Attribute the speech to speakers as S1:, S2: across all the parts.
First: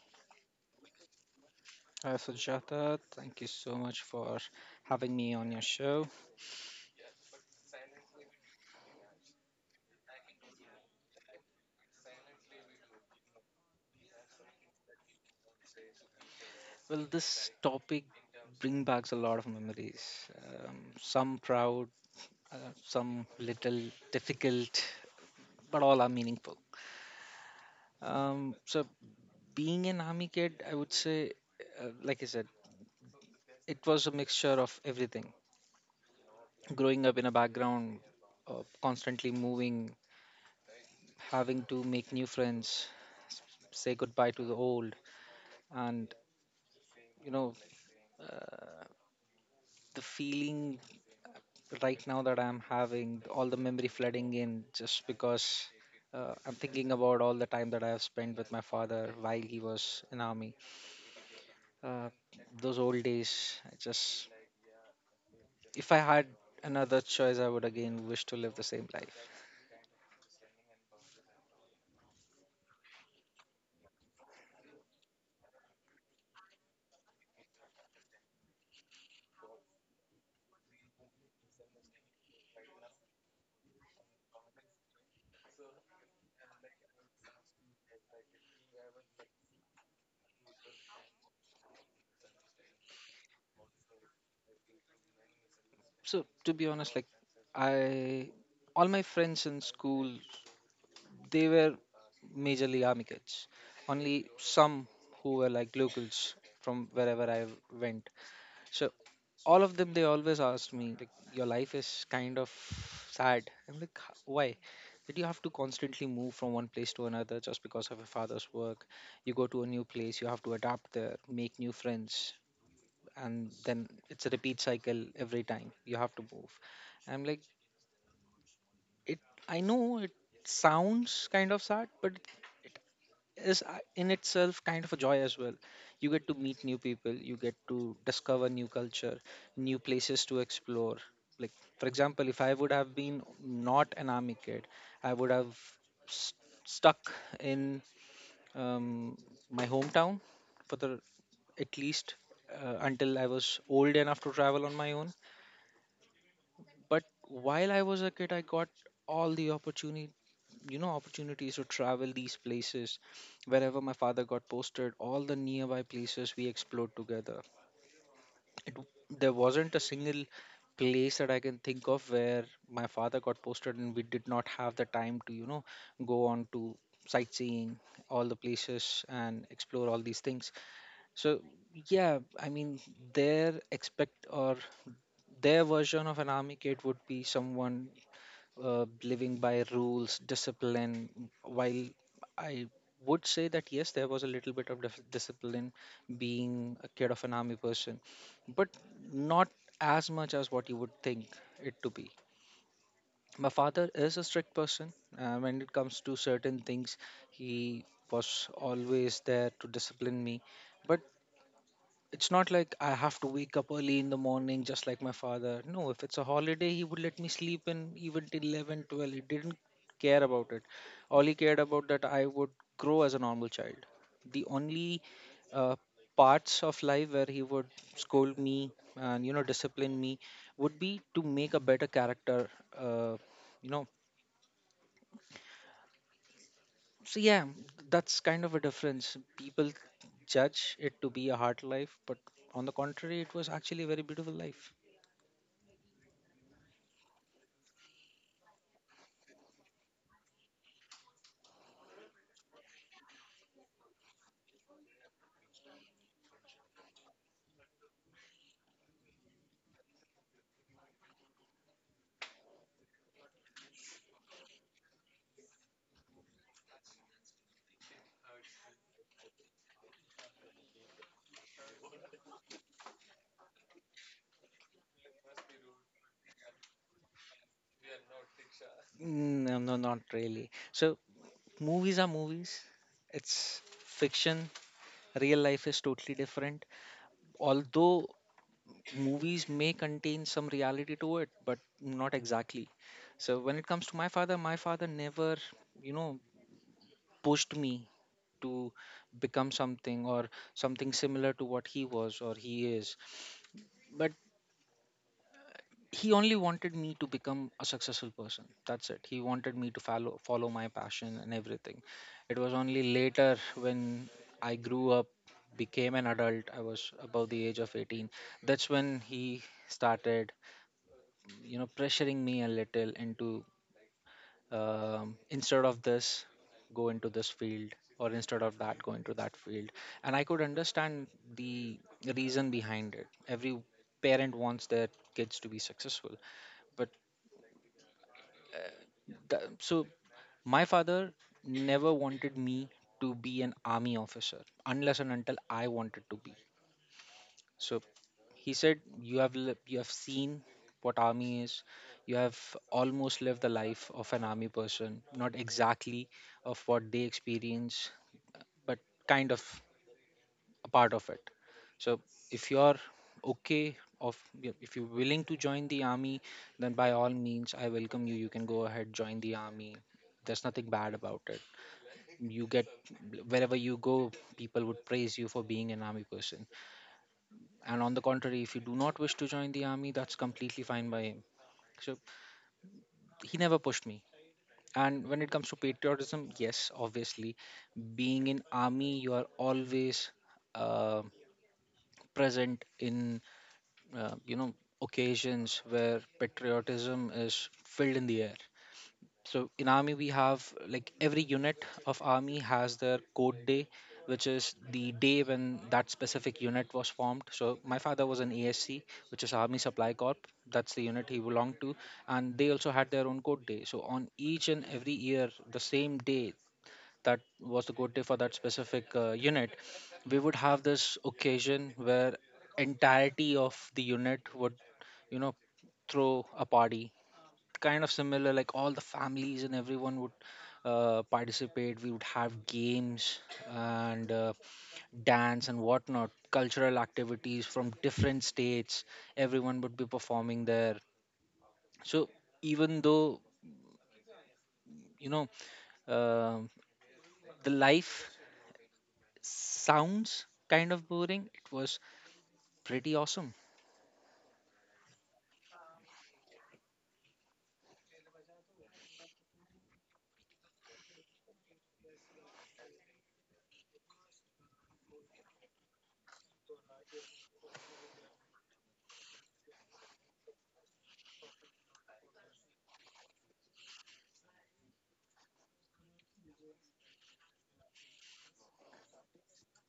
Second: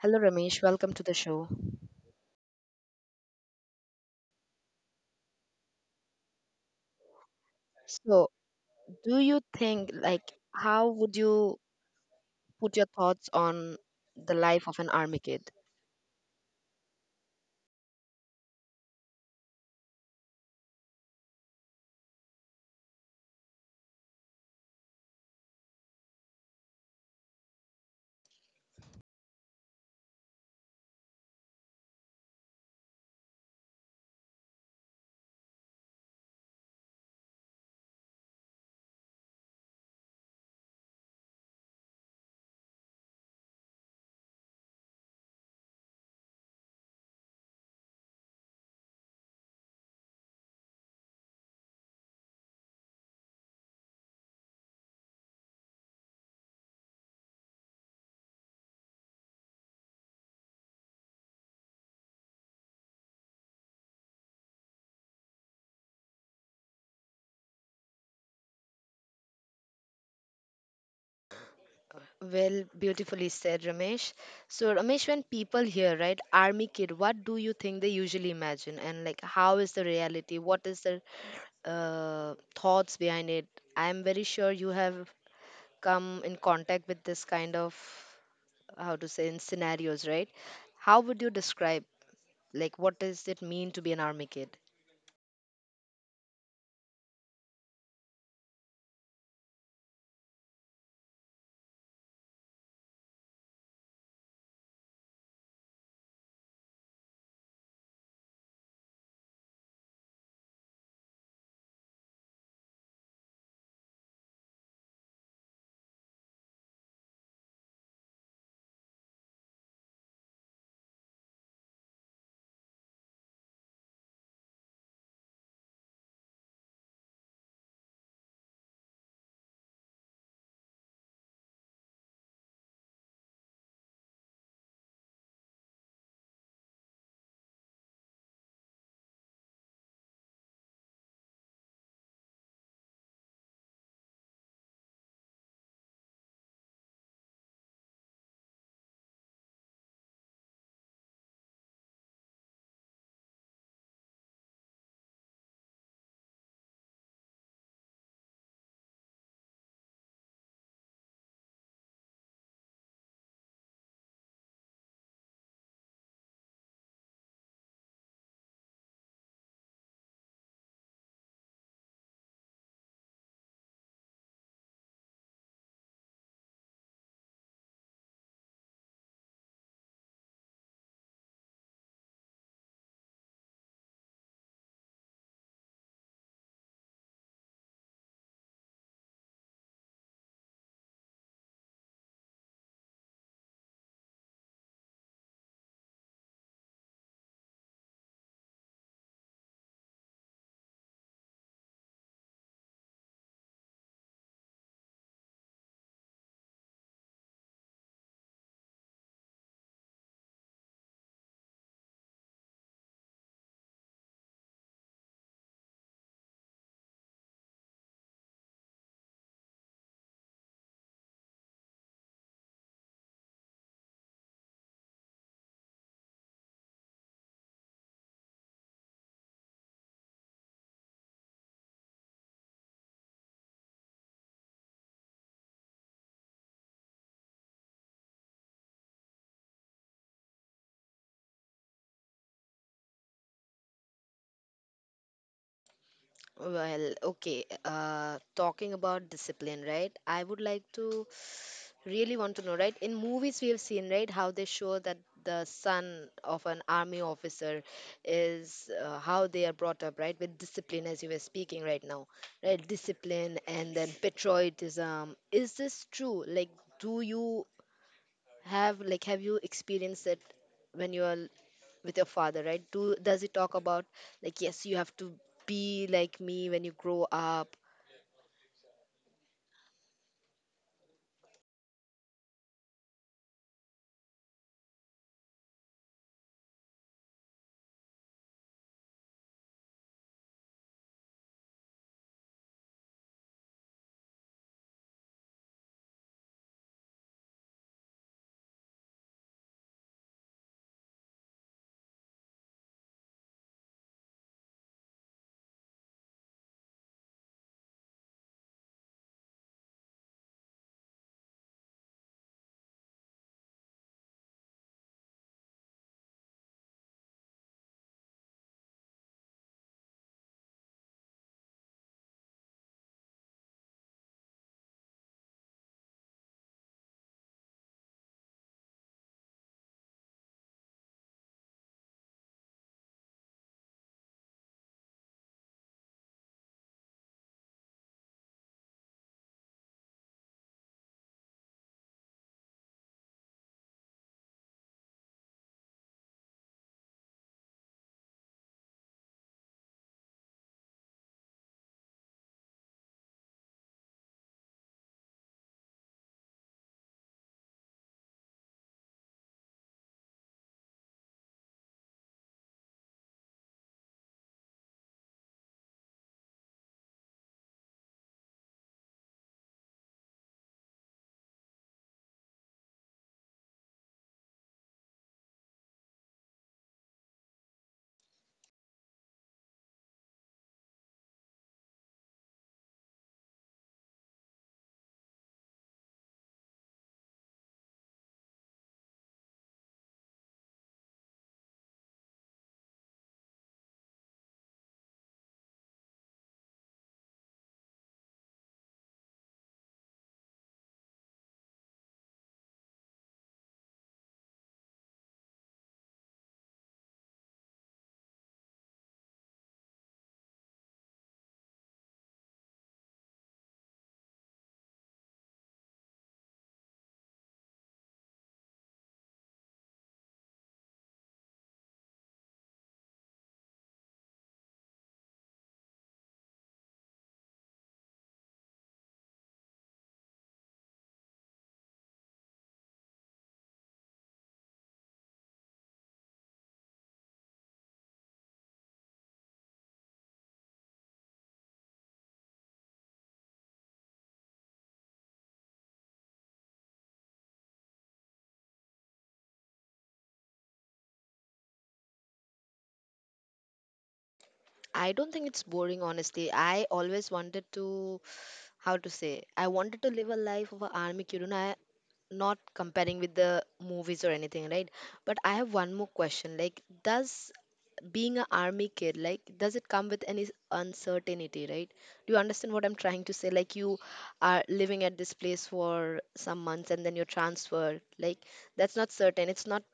S1: Hello, Ramesh. Welcome to the show.
S2: Hi, Sujata. Thank you so much for having me on your show.
S1: So, do you think, like, how would you put your thoughts on the life of an army kid?
S2: Well, this topic brings back a lot of memories. Some proud, some little difficult, but all are meaningful. Um, so, Being an army kid, I would say, like I said, it was a mixture of everything. Growing up in a background of constantly moving, having to make new friends, say goodbye to the old, and you know. Uh, the feeling right now that I'm having, all the memory flooding in, just because I'm thinking about all the time that I have spent with my father while he was in army. Uh, those old days, I just if I had another choice, I would again wish to live the same life.
S1: Well, beautifully said, Ramesh. So, Ramesh, when people hear, right, army kid, what do you think they usually imagine? And, like, how is the reality? What is the thoughts behind it? I'm very sure you have come in contact with this kind of, how to say, in scenarios, right? How would you describe, like, what does it mean to be an army kid?
S2: So to be honest, like I, all my friends in school, they were majorly army kids. Only some who were like locals from wherever I went. So all of them they always asked me like your life is kind of sad. I'm like, Why that you have to constantly move from one place to another just because of your father's work? You go to a new place, you have to adapt there, make new friends, and then it's a repeat cycle every time you have to move." I'm like, it I know it sounds kind of sad, but is in itself kind of a joy as well. You get to meet new people, you get to discover new culture, new places to explore. Like, for example, if I would have been not an army kid, I would have st- stuck in um, my hometown for the at least until I was old enough to travel on my own. But while I was a kid, I got all the opportunity, you know, opportunities to travel these places. Wherever my father got posted, all the nearby places we explored together. It, there wasn't a single place that I can think of where my father got posted and we did not have the time to, you know, go on to sightseeing all the places and explore all these things. So, yeah, I mean, their expect or their version of an army kid would be someone living by rules, discipline. While I would say that yes, there was a little bit of discipline being a kid of an army person, but not as much as what you would think it to be. My father is a strict person. When it comes to certain things, he was always there to discipline me. But it's not like I have to wake up early in the morning just like my father. No, if it's a holiday, he would let me sleep in even till 11, 12. He didn't care about it. All he cared about that I would grow as a normal child. The only uh, parts of life where he would scold me and you know discipline me would be to make a better character. Uh, you know, so yeah, that's kind of a difference. People judge it to be a hard life, but on the contrary, it was actually a very beautiful life.
S1: Well, okay, talking about discipline, right, I would like to really want to know, right, in movies we have seen, right, how they show that the son of an army officer is, how they are brought up, right, with discipline, as you were speaking right now, right? Discipline and then patriotism, is this true? Like, do you have, like, have you experienced it when you are with your father, right? Do, does he talk about like, yes, you have to be like me when you grow up?
S2: Mm, no, no, not really. So movies are movies. It's fiction. Real life is totally different. Although movies may contain some reality to it, but not exactly. So when it comes to my father never, you know, pushed me to become something or something similar to what he was or he is. But he only wanted me to become a successful person. That's it. He wanted me to follow my passion and everything. It was only later when I grew up, became an adult, I was about the age of 18. That's when he started, you know, pressuring me a little into, instead of this go into this field, or instead of that go into that field. And I could understand the reason behind it. Every parent wants their kids to be successful. But Th- so my father never wanted me to be an army officer unless and until I wanted to be. So he said, "You have you have seen what army is. You have almost lived the life of an army person. Not exactly of what they experience, but kind of a part of it. So if you're okay." Of If you're willing to join the army, then by all means, I welcome you. You can go ahead, join the army. There's nothing bad about it. You get wherever you go, people would praise you for being an army person. And on the contrary, if you do not wish to join the army, that's completely fine by him. So he never pushed me. And when it comes to patriotism, yes, obviously, being in army you are always uh, present in you know, occasions where patriotism is filled in the air. So in army we have like every unit of army has their code day, which is the day when that specific unit was formed. So my father was an ASC, which is Army Supply Corp. That's the unit he belonged to, and they also had their own code day. So on each and every year, the same day that was the code day for that specific unit, we would have this occasion where entirety of the unit would, you know, throw a party, kind of similar, like all the families and everyone would participate. We would have games and dance and whatnot, cultural activities from different states. Everyone would be performing there. So even though, you know, um the life sounds kind of boring, it was pretty awesome.
S1: I don't think it's boring, honestly. I always wanted to, how to say, I wanted to live a life of an army kid, and I, not comparing with the movies or anything, right? But I have one more question. Like, does being an army kid, like, does it come with any uncertainty, right? Do you understand what I'm trying to say? Like, you are living at this place for some months and then you're transferred. Like, that's not certain. It's not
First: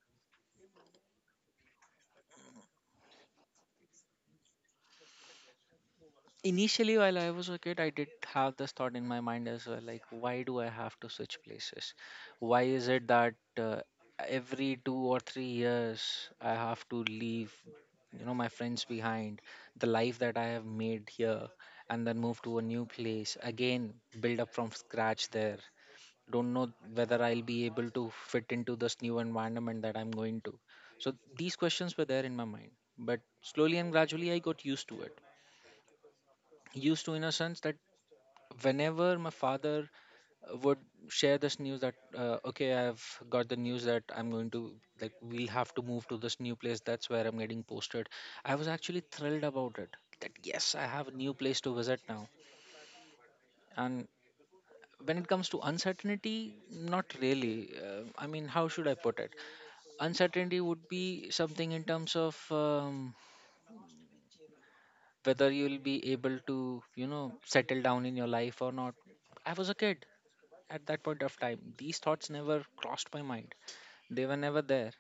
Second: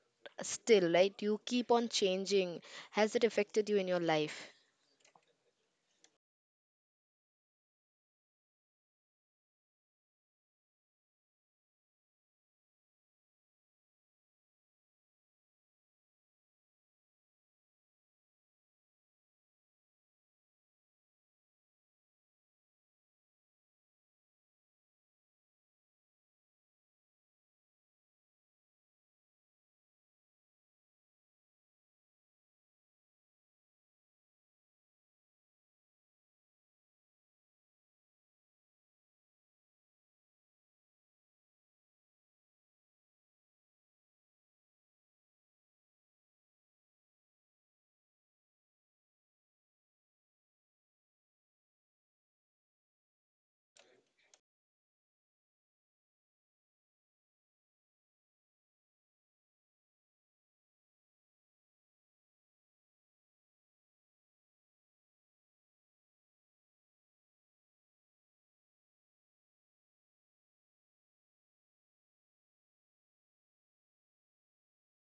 S1: still, right? You keep on changing. Has it affected you in your life?
S2: Initially, while I was a kid, I did have this thought in my mind as well, like why do I have to switch places? Why is it that uh, every 2 or 3 years I have to leave, you know, my friends behind, the life that I have made here, and then move to a new place again, build up from scratch there, don't know whether I'll be able to fit into this new environment that I'm going to. So these questions were there in my mind, but slowly and gradually I got used to it, used to in a sense that whenever my father would share this news that, okay, I've got the news that I'm going to, like, we'll have to move to this new place, that's where I'm getting posted, I was actually thrilled about it, that yes, I have a new place to visit now. And when it comes to uncertainty, not really. I mean, how should I put it? Uncertainty would be something in terms of, whether you'll be able to, you know, settle down in your life or not. I was a kid. At that point of time, these thoughts never crossed my mind. They were never there.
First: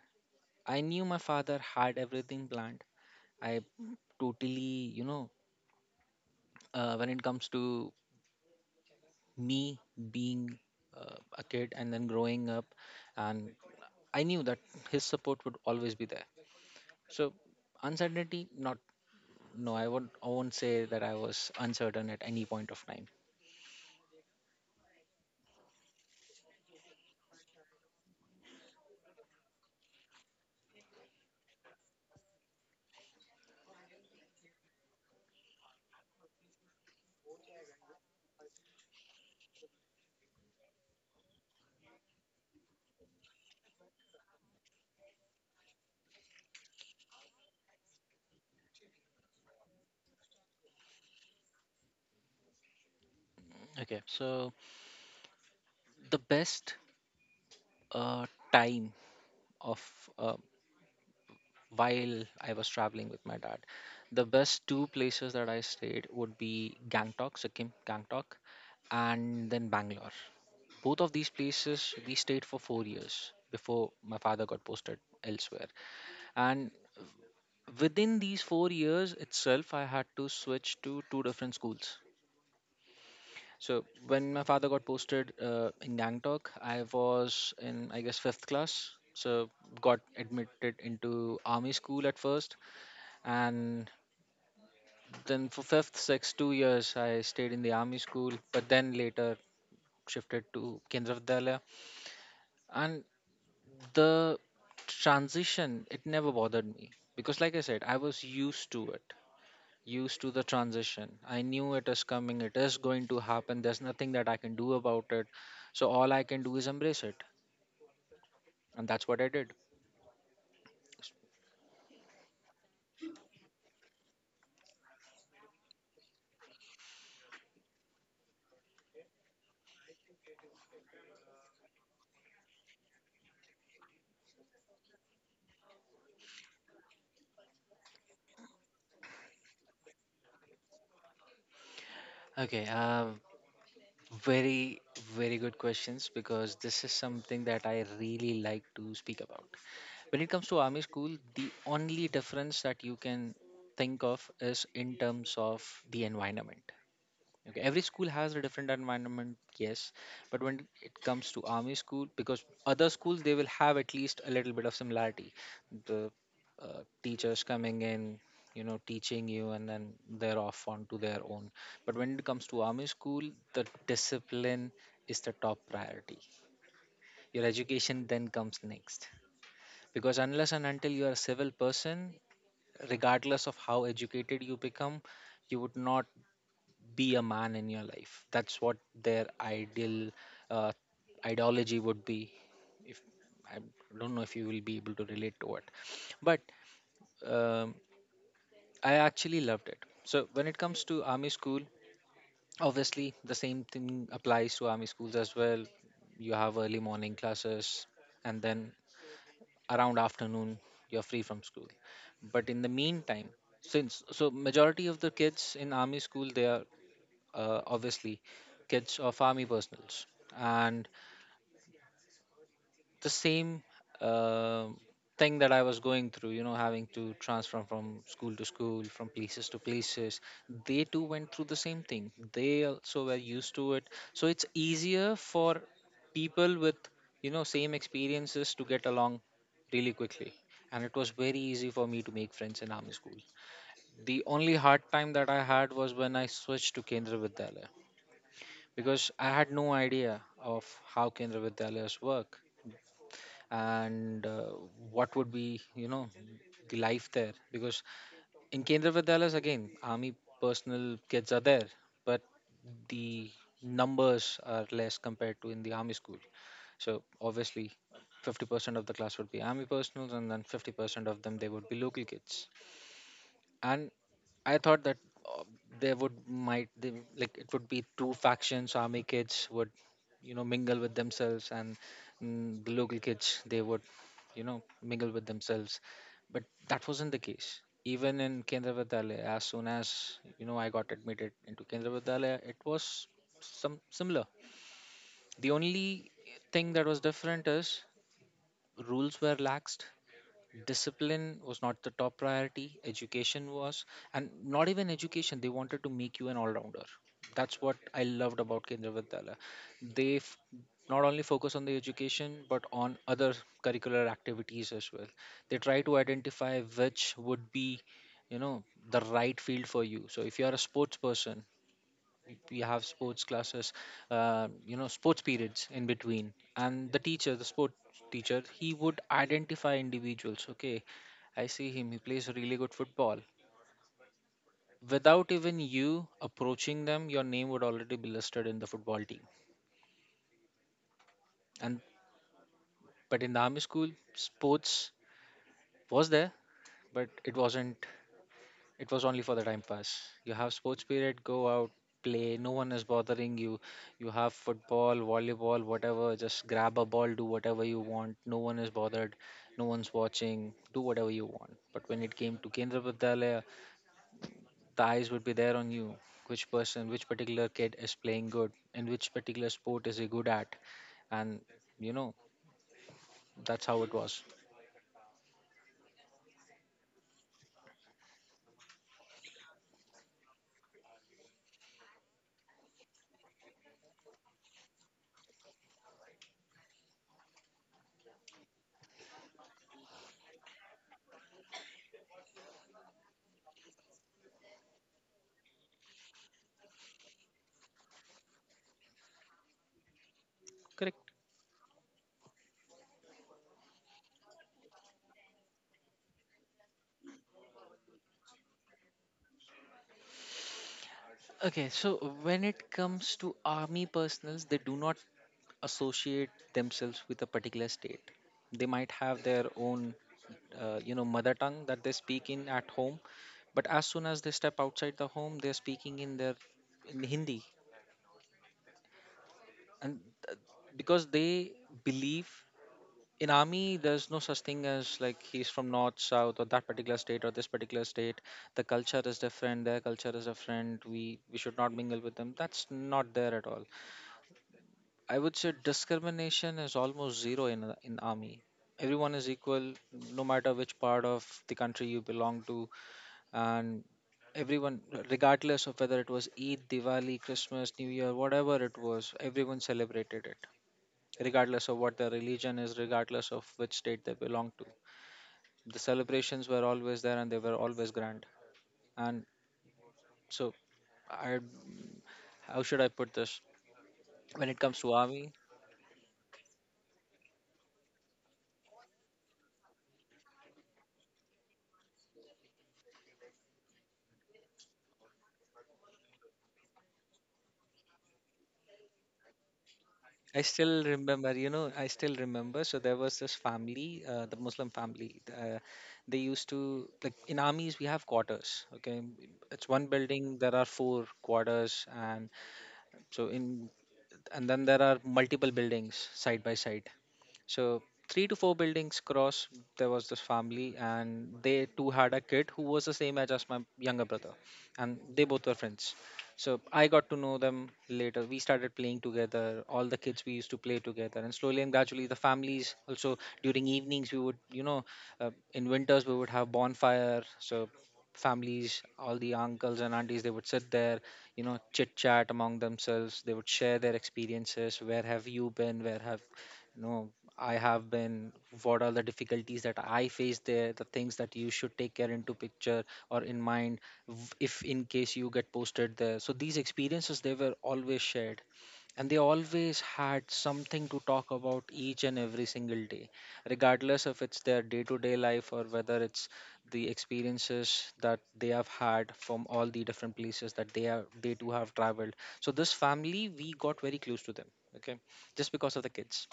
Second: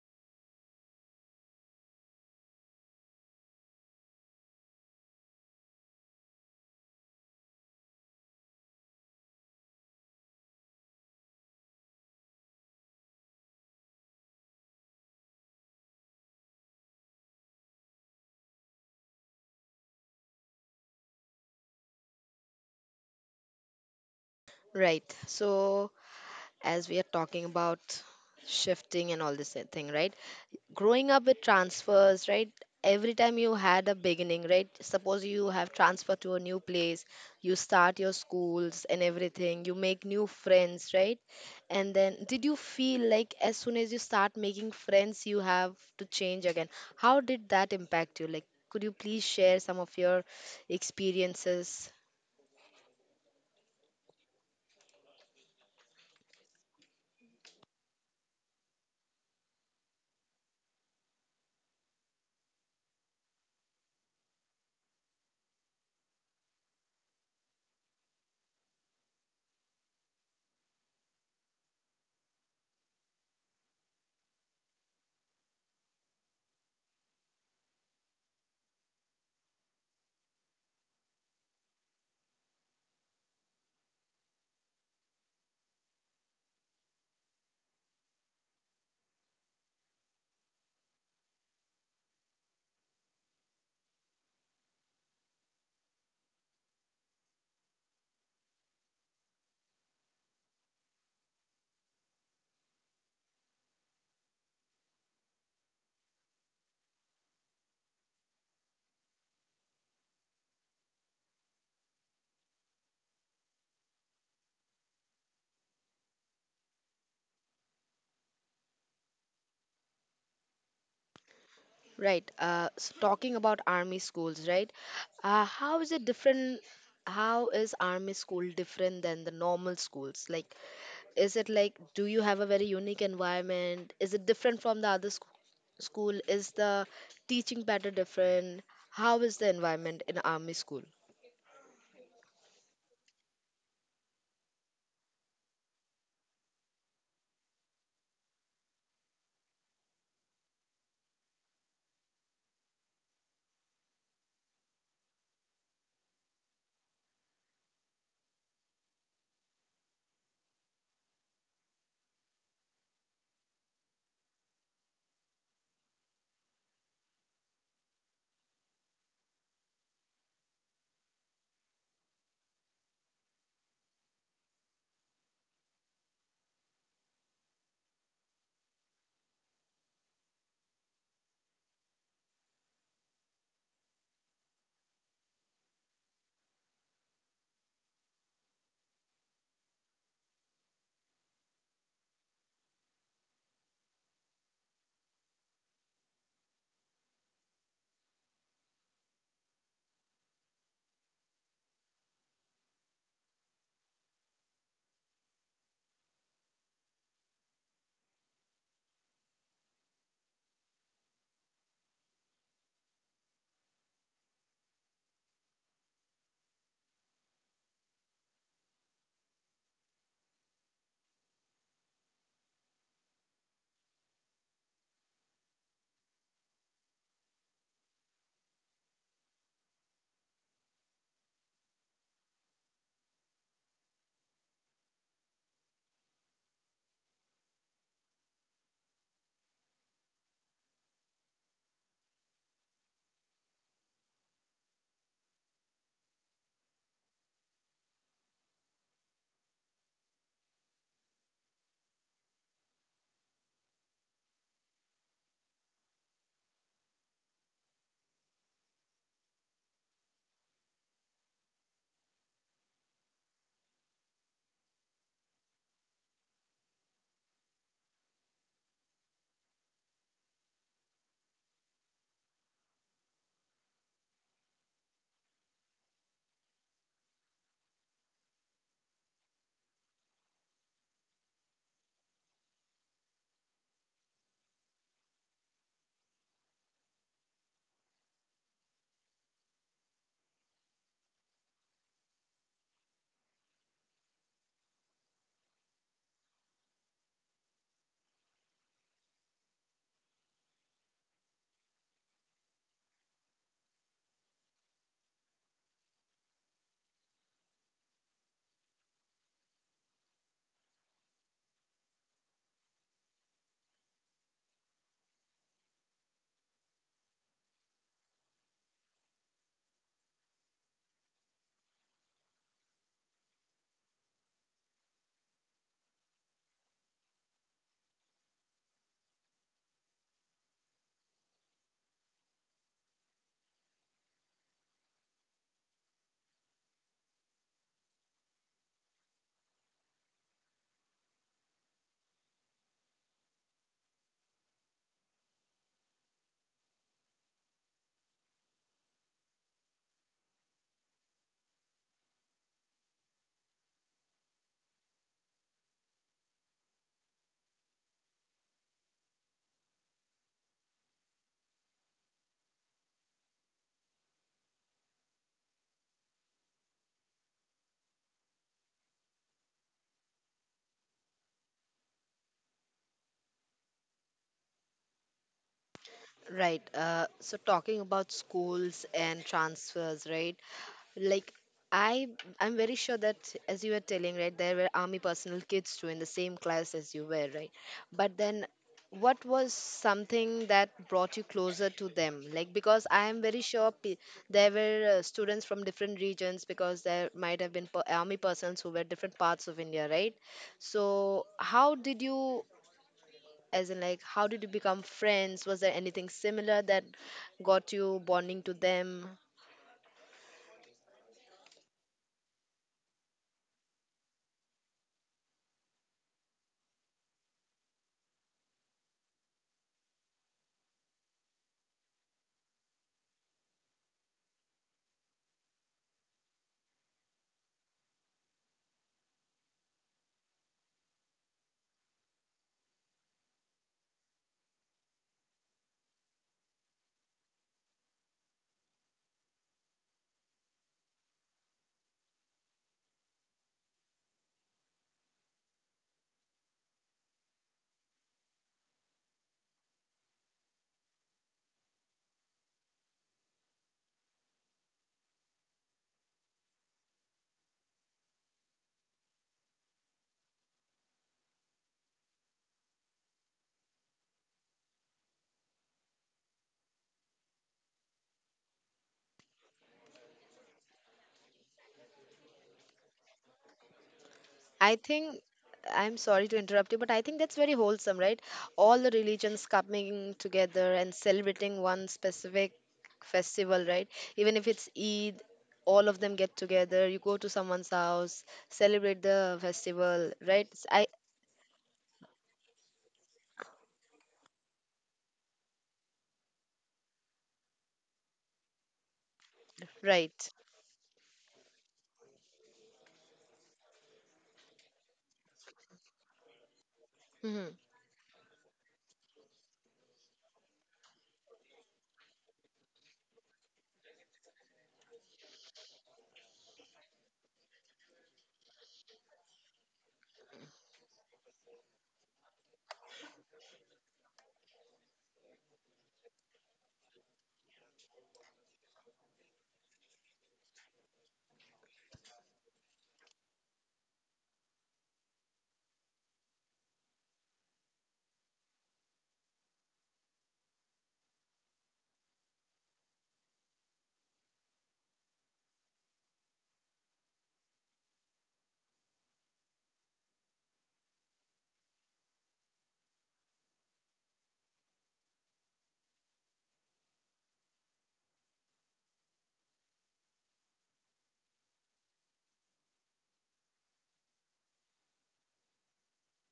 S2: I knew my father had everything planned. I totally, you know, when it comes to me being a kid and then growing up, and I knew that his support would always be there. So, uncertainty, not, no, I won't say that I was uncertain at any point of time.
S1: Right. So, as we are talking about shifting and all this thing, right? Growing up with transfers, right? Every time you had a beginning, right? Suppose you have transferred to a new place, you start your schools and everything, you make new friends, right? And then, did you feel like as soon as you start making friends, you have to change again? How did that impact you? Like, could you please share some of your experiences?
S2: Okay, so the best uh, time of uh, while I was traveling with my dad. The best two places that I stayed would be Gangtok, and then Bangalore. Both of these places we stayed for 4 years before my father got posted elsewhere. And within these 4 years itself, I had to switch to two different schools. So when my father got posted in Gangtok, I was in I guess fifth class. So got admitted into army school at first, and then for fifth, sixth, 2 years, I stayed in the army school, but then later shifted to Kendra Vidyalaya. And the transition, it never bothered me because, like I said, I was used to it, used to the transition. I knew it is coming, it is going to happen. There's nothing that I can do about it. So all I can do is embrace it, and that's what I did.
S1: Right. So talking about army schools, right? How is it different? How is army school different than the normal schools? Like, is it like, do you have a very unique environment? Is it different from the other school? Is the teaching pattern different? How is the environment in army school?
S2: Okay, very, very good questions because this is something that I really like to speak about. When it comes to army school, the only difference that you can think of is in terms of the environment. Okay, every school has a different environment, yes, but when it comes to army school, because other schools they will have at least a little bit of similarity. The teachers coming in, you know, teaching you, and then they're off onto their own. But when it comes to army school, the discipline is the top priority. Your education then comes next. Because unless and until you are a civil person, regardless of how educated you become, you would not be a man in your life. That's what their ideal uh, ideology would be. If I don't know if you will be able to relate to it, but um, I actually loved it. So when it comes to army school, obviously the same thing applies to army schools as well. You have early morning classes, and then around afternoon you're free from school, but in the meantime, since so majority of the kids in army school, they are obviously kids of army personals, and the same uh, thing that I was going through, you know, having to transfer from school to school, from places to places. They too went through the same thing. They also were used to it. So it's easier for people with, you know, same experiences to get along really quickly. And it was very easy for me to make friends in army school. The only hard time that I had was when I switched to Kendra Vidyalaya, because I had no idea of how Kendra Vidyalayas work, and what would be, you know, the life there, because in Kendra Vidyalayas, again, army personal kids are there, but the numbers are less compared to in the army school. So obviously, 50% of the class would be army personals, and then 50% of them, they would be local kids. And I thought that uh, there would, might they, like, it would be two factions. Army kids would, you know, mingle with themselves, and the local kids, they would, you know, mingle with themselves. But that wasn't the case. Even in Kendra Vidyalaya, as soon as, you know, I got admitted into Kendra Vidyalaya, it was some similar. The only thing that was different is rules were laxed, discipline was not the top priority, education was. And not even education, they wanted to make you an all-rounder. That's what I loved about Kendra Vidyalaya. They not only focus on the education, but on other curricular activities as well. They try to identify which would be, you know, the right field for you. So if you are a sports person, we have sports classes, you know, sports periods in between. And the teacher, the sport teacher, he would identify individuals. Okay, I see him, he plays really good football. Without even you approaching them, your name would already be listed in the football team. And but in the army school, sports was there, but it wasn't, it was only for the time pass. You have sports period, go out, play. No one is bothering you. You have football, volleyball, whatever. Just grab a ball, do whatever you want. No one is bothered. No one's watching. Do whatever you want. But when it came to Kendra Vidyalaya, the eyes would be there on you. Which person, which particular kid is playing good, and which particular sport is he good at, and, you know, that's how it was.
S1: Right. So talking about schools and transfers, right? Like, I I'm very sure that, as you were telling, right, there were army personnel kids too in the same class as you were, right? But then what was something that brought you closer to them? Like, because I am very sure, there were students from different regions, because there might have been army persons who were different parts of India, right?
S2: Correct.
S1: So how did you, as in, like, how did you become friends? Was there anything similar that got you bonding to them?
S2: Okay, so when it comes to army personals, they do not associate themselves with a particular state. They might have their own, you know, mother tongue that they speak in at home, but as soon as they step outside the home, they're speaking in their, in Hindi, and th- because they believe in army, there's no such thing as, like, he's from north, south, or that particular state or this particular state. The culture is different. Their culture is different. We should not mingle with them. That's not there at all. I would say discrimination is almost zero in army. Everyone is equal, no matter which part of the country you belong to, and everyone, regardless of whether it was Eid, Diwali, Christmas, New Year, whatever it was, everyone celebrated it, regardless of what their religion is, regardless of which state they belong to. The celebrations were always there, and they were always grand. And so, I, how should I put this? When it
S1: I
S2: comes to
S1: think,
S2: army,
S1: I'm sorry to interrupt you, but I think that's very wholesome, right? All the religions coming together and celebrating one specific festival, right? Even if it's Eid, all of them get together. You go to someone's house, celebrate the festival,
S2: I
S1: right?
S2: still
S1: I
S2: remember, you know, I still remember. So there was this family, the Muslim family. They used to, like, in armies, we have quarters. Okay. It's one
S1: right.
S2: building, there are four quarters. And so in, and then there are multiple buildings side by side.
S1: Hmm.
S2: So three to four buildings across, there was this family, and they too had a kid who was the same age as my younger brother, and they both were friends. So I got to know them later. We started playing together. All the kids, we used to play together, and slowly and gradually, the families also during evenings we would, you know, in winters we would have bonfire. So families, all the uncles and aunties, they would sit there, you know, chit chat among themselves. They would share their experiences. Where have you been, where have, you know, I have been, what are the difficulties that I faced there, the things that you should take care into picture or in mind if in case you get posted there. So these experiences, they were always shared, and they always had something to talk about each and every single day, regardless if it's their day to day life or whether it's the experiences that they have had from all the different places that they are, they do have traveled. So this family, we got very close to them. Okay. Just because of the kids,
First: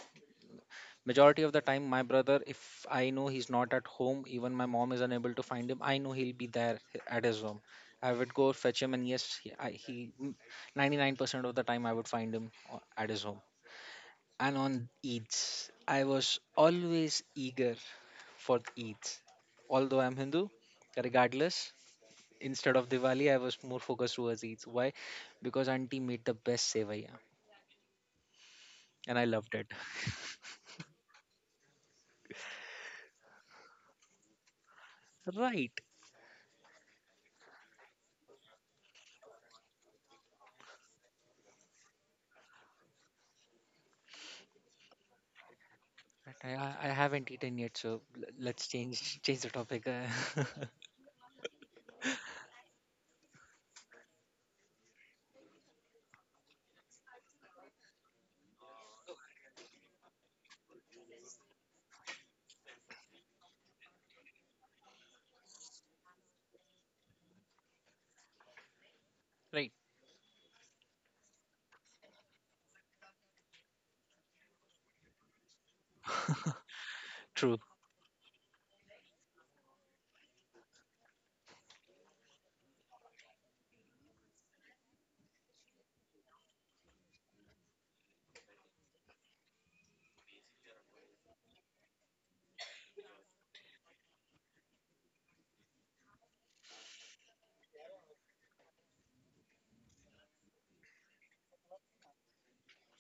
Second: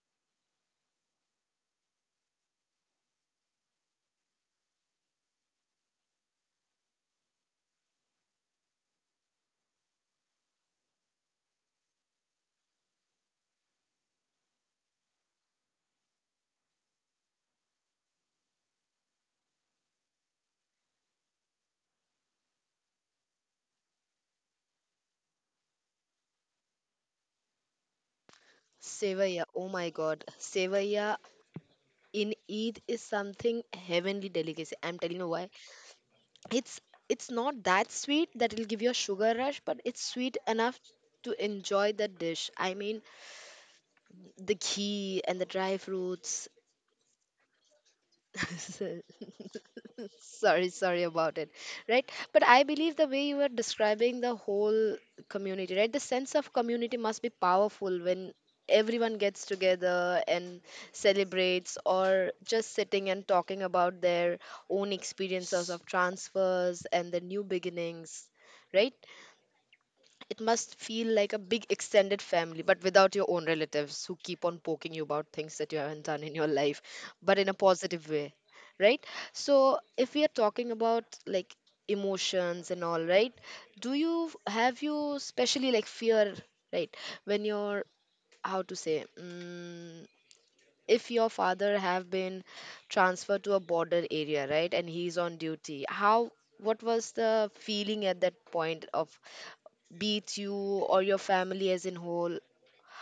S2: majority of the time my brother, if I know he's not at home, even my mom is unable to find him, I know he'll be there at his home. I would go fetch him, and yes he 99% of the time I would find him at his home. And on Eids, I was always eager for Eids. Although I'm Hindu, regardless, instead of Diwali, I was more focused towards Eid. Why? Because auntie made the best sevaya, and I
S1: Sevaya,
S2: loved it.
S1: oh my God. Sevaya in Eid is something heavenly delicacy. I'm telling you why.
S2: Right.
S1: It's it's not that sweet that it'll give you a sugar rush, but it's sweet enough to enjoy the dish. I mean, the ghee and the dry
S2: But
S1: fruits.
S2: I I haven't eaten yet, so let's change the topic.
S1: Sorry, sorry about it. Right, but I believe the way you are describing the whole community, right, the sense of community must be powerful when everyone gets together and celebrates, or just sitting and talking about their own experiences of transfers and the new beginnings, right?
S2: Right.
S1: It must feel like a big extended family, but without your own relatives who keep on poking you about things that you haven't done in your life, but in a
S2: True.
S1: positive way, right? So, if we are talking about like emotions and all, right? Do you have, you especially like fear, right? When you're, how to say, if your father have been transferred to a border area, right, and he's on duty, how, what was the feeling at that point of, be it you or your family as in whole?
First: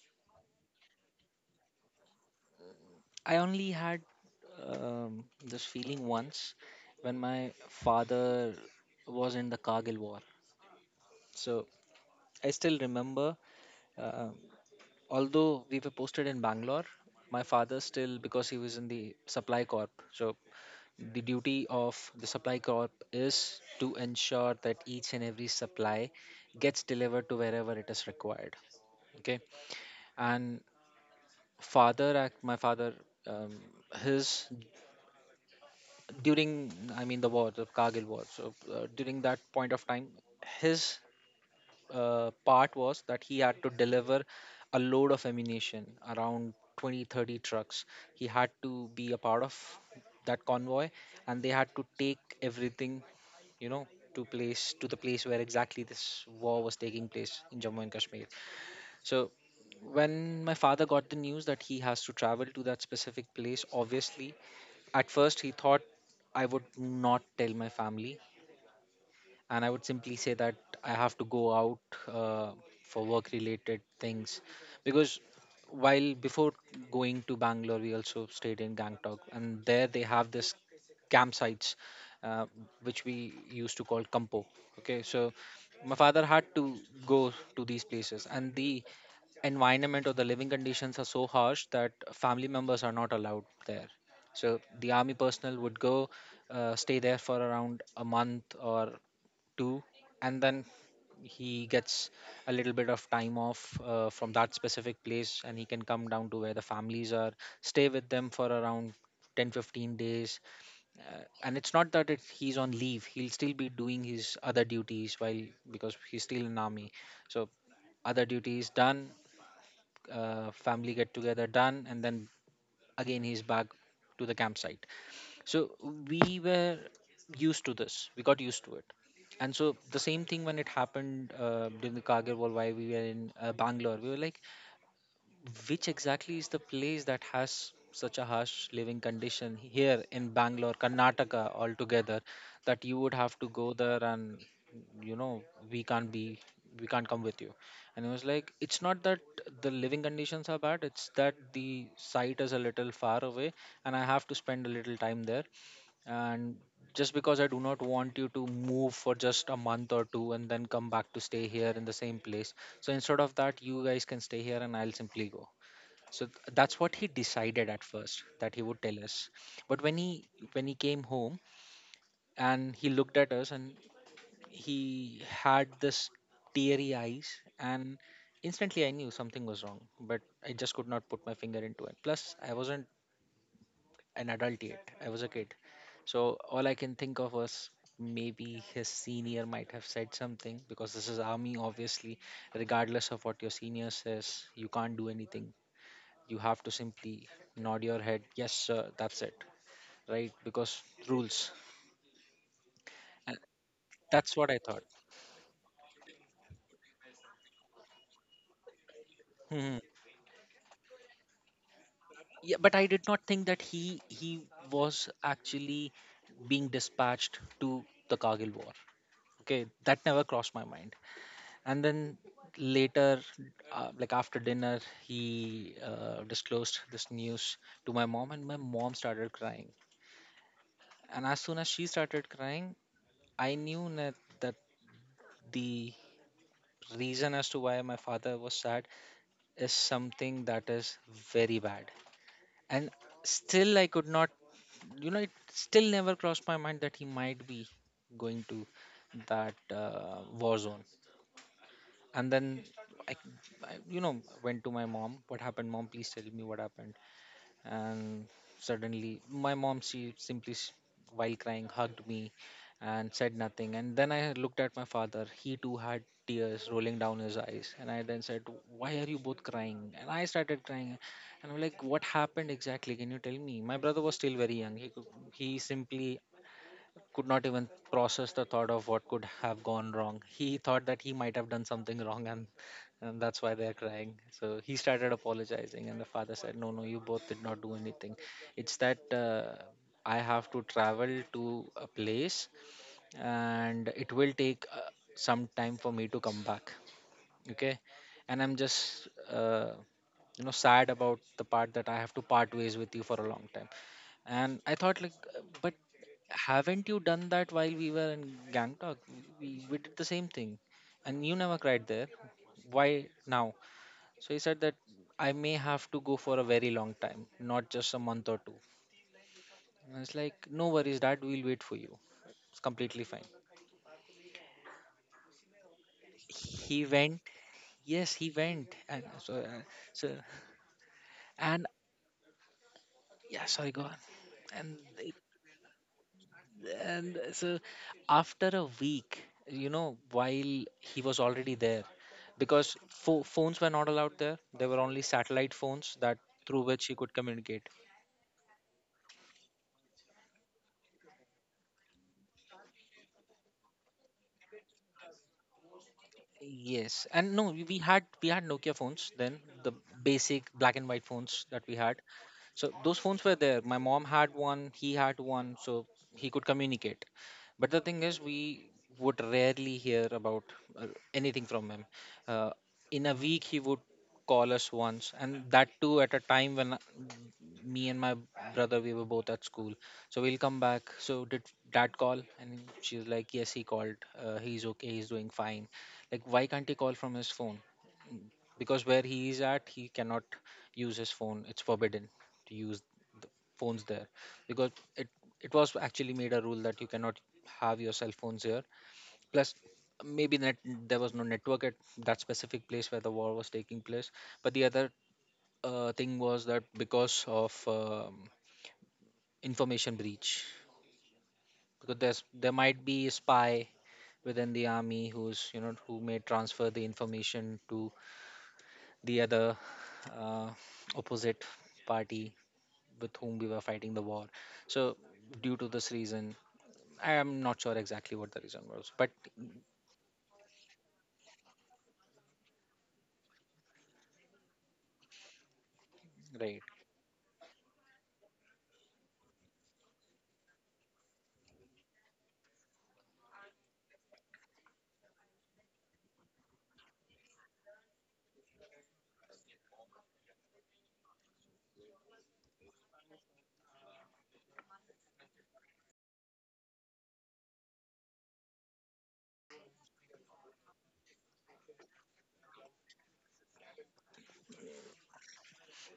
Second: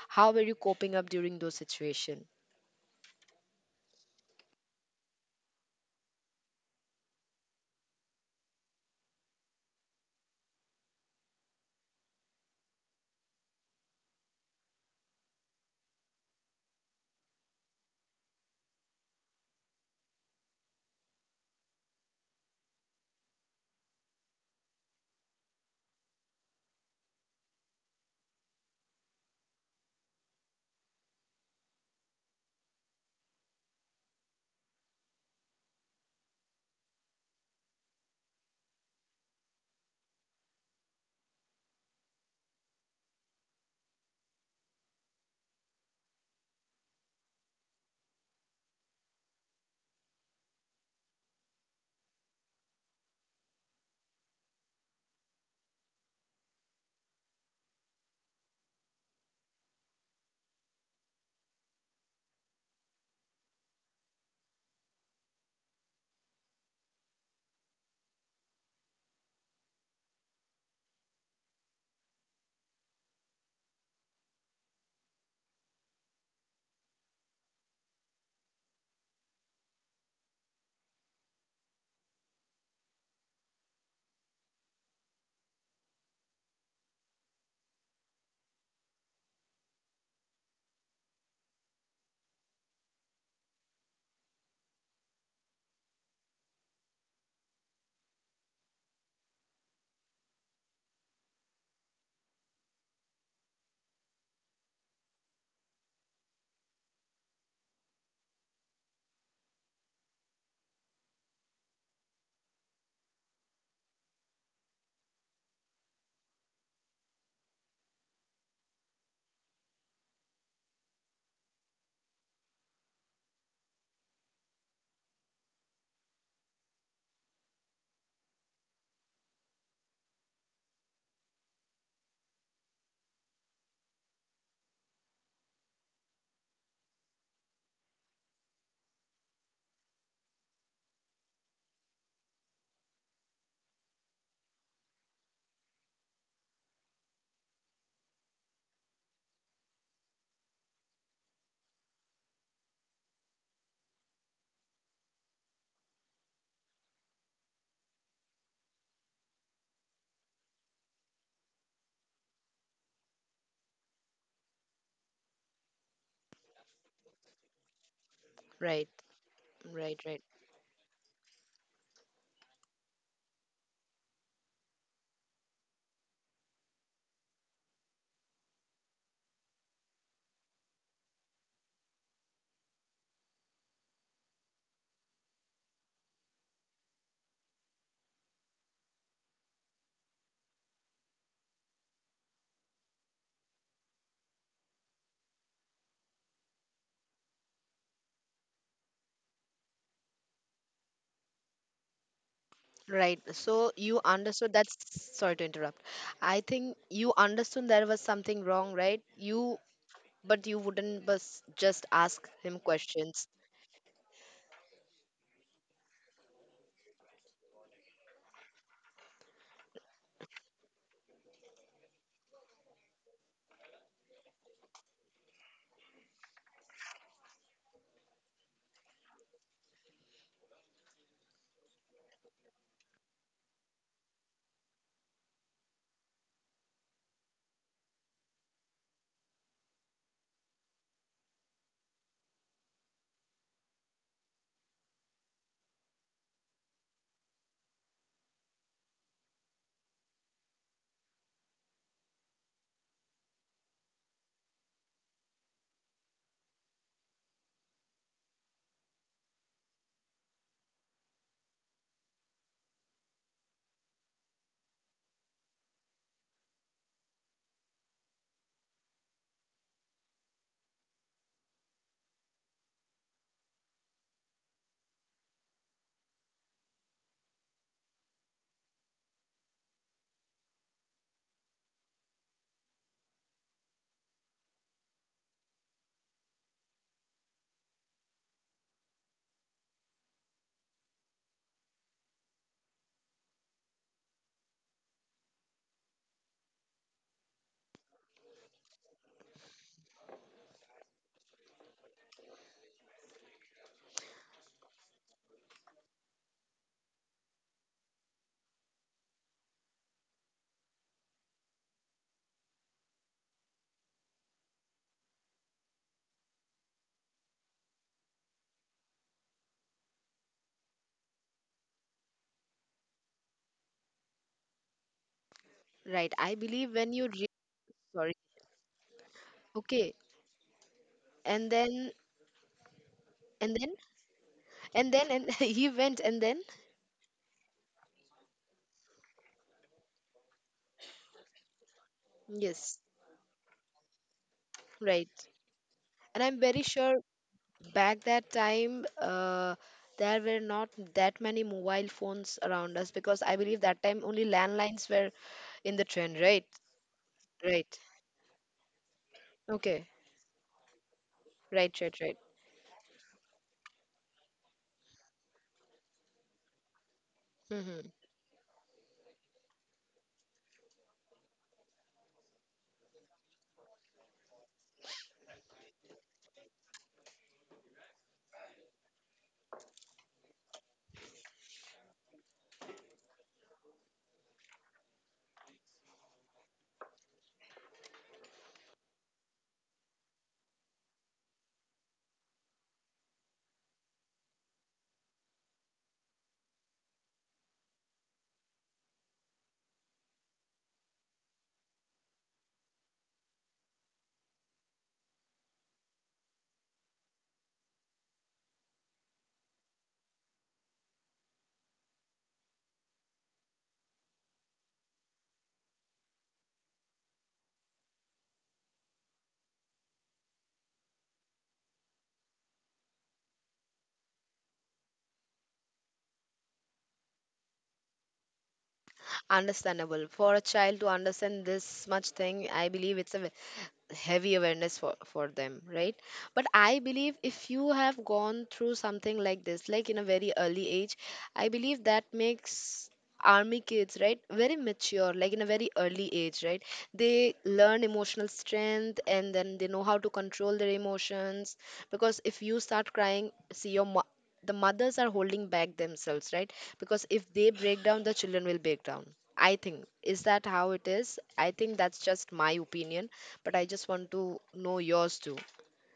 S1: How were you coping up during those situation?
S2: I only had this feeling once when my father was in the Kargil war. So I still remember, uh, although we were posted in Bangalore, my father still, because he was in the supply corp. So the duty of the supply corp is to ensure that each and every supply gets delivered to wherever it is required. Okay, and father, my father, um, his, during, I mean, the war, the Kargil war. So during that point of time, his part was that he had to deliver a load of ammunition, around 20 30 trucks. He had to be a part of that convoy, and they had to take everything, you know, to place to the place where exactly this war was taking place, in Jammu and Kashmir. So when my father got the news that he has to travel to that specific place, obviously at first he thought, I would not tell my family, and I would simply say that I have to go out uh, for work related things. Because while before going to Bangalore, we also stayed in Gangtok, and there they have this campsites, uh, which we used to call Kampo. Okay, so my father had to go to these places, and the environment or the living conditions are so harsh that family members are not allowed there. So the army personnel would go stay there for around a month or two, and then he gets a little bit of time off from that specific place, and he can come down to where the families are, stay with them for around 10 15 days. And it's not that he's on leave, he'll still be doing his other duties, while because he's still in army. So other duties done, family get together done, and then again he's back to the campsite. So we were used to this. We got used to it. And so the same thing when it happened during the Kargil War, why we were in Bangalore, we were like, which exactly is the place that has such a harsh living condition here in Bangalore, Karnataka altogether, that you would have to go there, and, you know, we can't be, we can't come with you. And it was like, it's not that the living conditions are bad; it's that the site is a little far away, and I have to spend a little time there, and just because I do not want you to move for just a month or two and then come back to stay here in the same place. So instead of that, you guys can stay here and I'll simply go. So that's what he decided at first, that he would
S1: Right,
S2: tell us. But when
S1: right, right.
S2: he came home and he looked at us, and he had this teary eyes, and instantly I knew something was wrong, but I just could not put my finger into it. Plus, I wasn't an adult yet. I was a kid. So all I can think of was maybe his senior might have said something, because this is army, obviously. Regardless of what your senior says, you can't do anything. You have to simply nod your head, yes, sir, that's it, right? Because rules.
S1: Right.
S2: And
S1: So you
S2: that's what
S1: understood
S2: I
S1: that's,
S2: thought.
S1: sorry to interrupt. I think you understood there was something wrong, right? You,
S2: Hmm.
S1: but you wouldn't bus just ask
S2: Yeah,
S1: him
S2: but I did not
S1: questions.
S2: think that he was actually being dispatched to the Kargil war. Okay, that never crossed my mind. And then later, like after dinner, he disclosed this news to my mom, and my mom started crying. And as soon as she started crying, I knew that, that the reason as to why my father was sad is something that is very bad. And still I could not, it still never crossed my mind that he might be going to that war zone. And then I, I went to my mom, "What happened, Mom? Please tell me what happened." And suddenly my mom, she simply while crying hugged me and said nothing. And then I looked at my father; he too had tears rolling down his eyes, and I then said, "Why are you both crying?" And I started crying, and I'm like, "What happened exactly? Can you tell me?" My brother was still very young; he simply could not even process the thought of what could have gone wrong. He thought that he might have done something wrong, and that's why they're crying. So he started apologizing, and the father said, "No, no, you both did not do anything. It's that, I have to travel to a place, and it will take some time for me to come back, okay? And I'm just sad about the part that I have to part ways with you for a long time." And I thought like, "But haven't you done that while we were in Gangtok? We did the same thing, and you never cried there. Why now?" So he said that, "I may have to go for a very long time, not just a month or two." And it's like, "No worries, Dad, we'll wait for you. It's completely fine."
S1: Right. I believe
S2: He
S1: when you
S2: went, yes,
S1: sorry.
S2: he went. And so,
S1: Okay.
S2: so
S1: And
S2: and
S1: then,
S2: yeah,
S1: and then,
S2: sorry, go on. And
S1: and then
S2: it-
S1: and he went and then,
S2: and so after a week, you know, while he was already there, because
S1: yes,
S2: phones were not allowed there. There were only
S1: right.
S2: satellite phones that
S1: And I'm very
S2: through which he
S1: sure
S2: could communicate.
S1: back that time, there were not that many mobile phones around us because I believe that time only landlines were in the trend, right?
S2: Yes, and no, we
S1: Right.
S2: we had we had Nokia phones then, the
S1: Okay.
S2: basic black and white phones that we
S1: Right, right,
S2: had.
S1: right.
S2: So those phones were there. My mom had one, he had one, so he could communicate. But the
S1: Hmm.
S2: thing is, we would rarely hear about uh, anything from him. Uh, in a week, he would call us once, and that too at a time when me and my brother, we were both at school. So we'll come back, "So did Dad call?" And she's like, "Yes, he called. He's okay, he's doing fine." "Like, why can't he call from his phone?" "Because where he is at, he cannot use his phone. It's forbidden to use phones there, because it was actually made a rule that you cannot have your cell phones here. Plus, maybe net, there was no network at that specific place where the war was taking place. But the other thing was that, because of information breach, because there might be a spy within the army who's, who may transfer the information to the other, uh, opposite party with whom we were fighting the war. So due to this reason, I am not sure exactly what the reason was, but..."
S1: Understandable. For a child to understand this much thing, I believe it's a heavy awareness for them, right? But
S2: Right.
S1: I believe if you have gone through something like this, like in a very early age, I believe that makes army kids, right, very mature, like in a very early age, right? They learn emotional strength and then they know how to control their emotions, because if you start crying, see your the mothers are holding back themselves, right? Because if they break down, the children will break down. I think, is that how it is? I think that's just my opinion, but I just want to know yours too.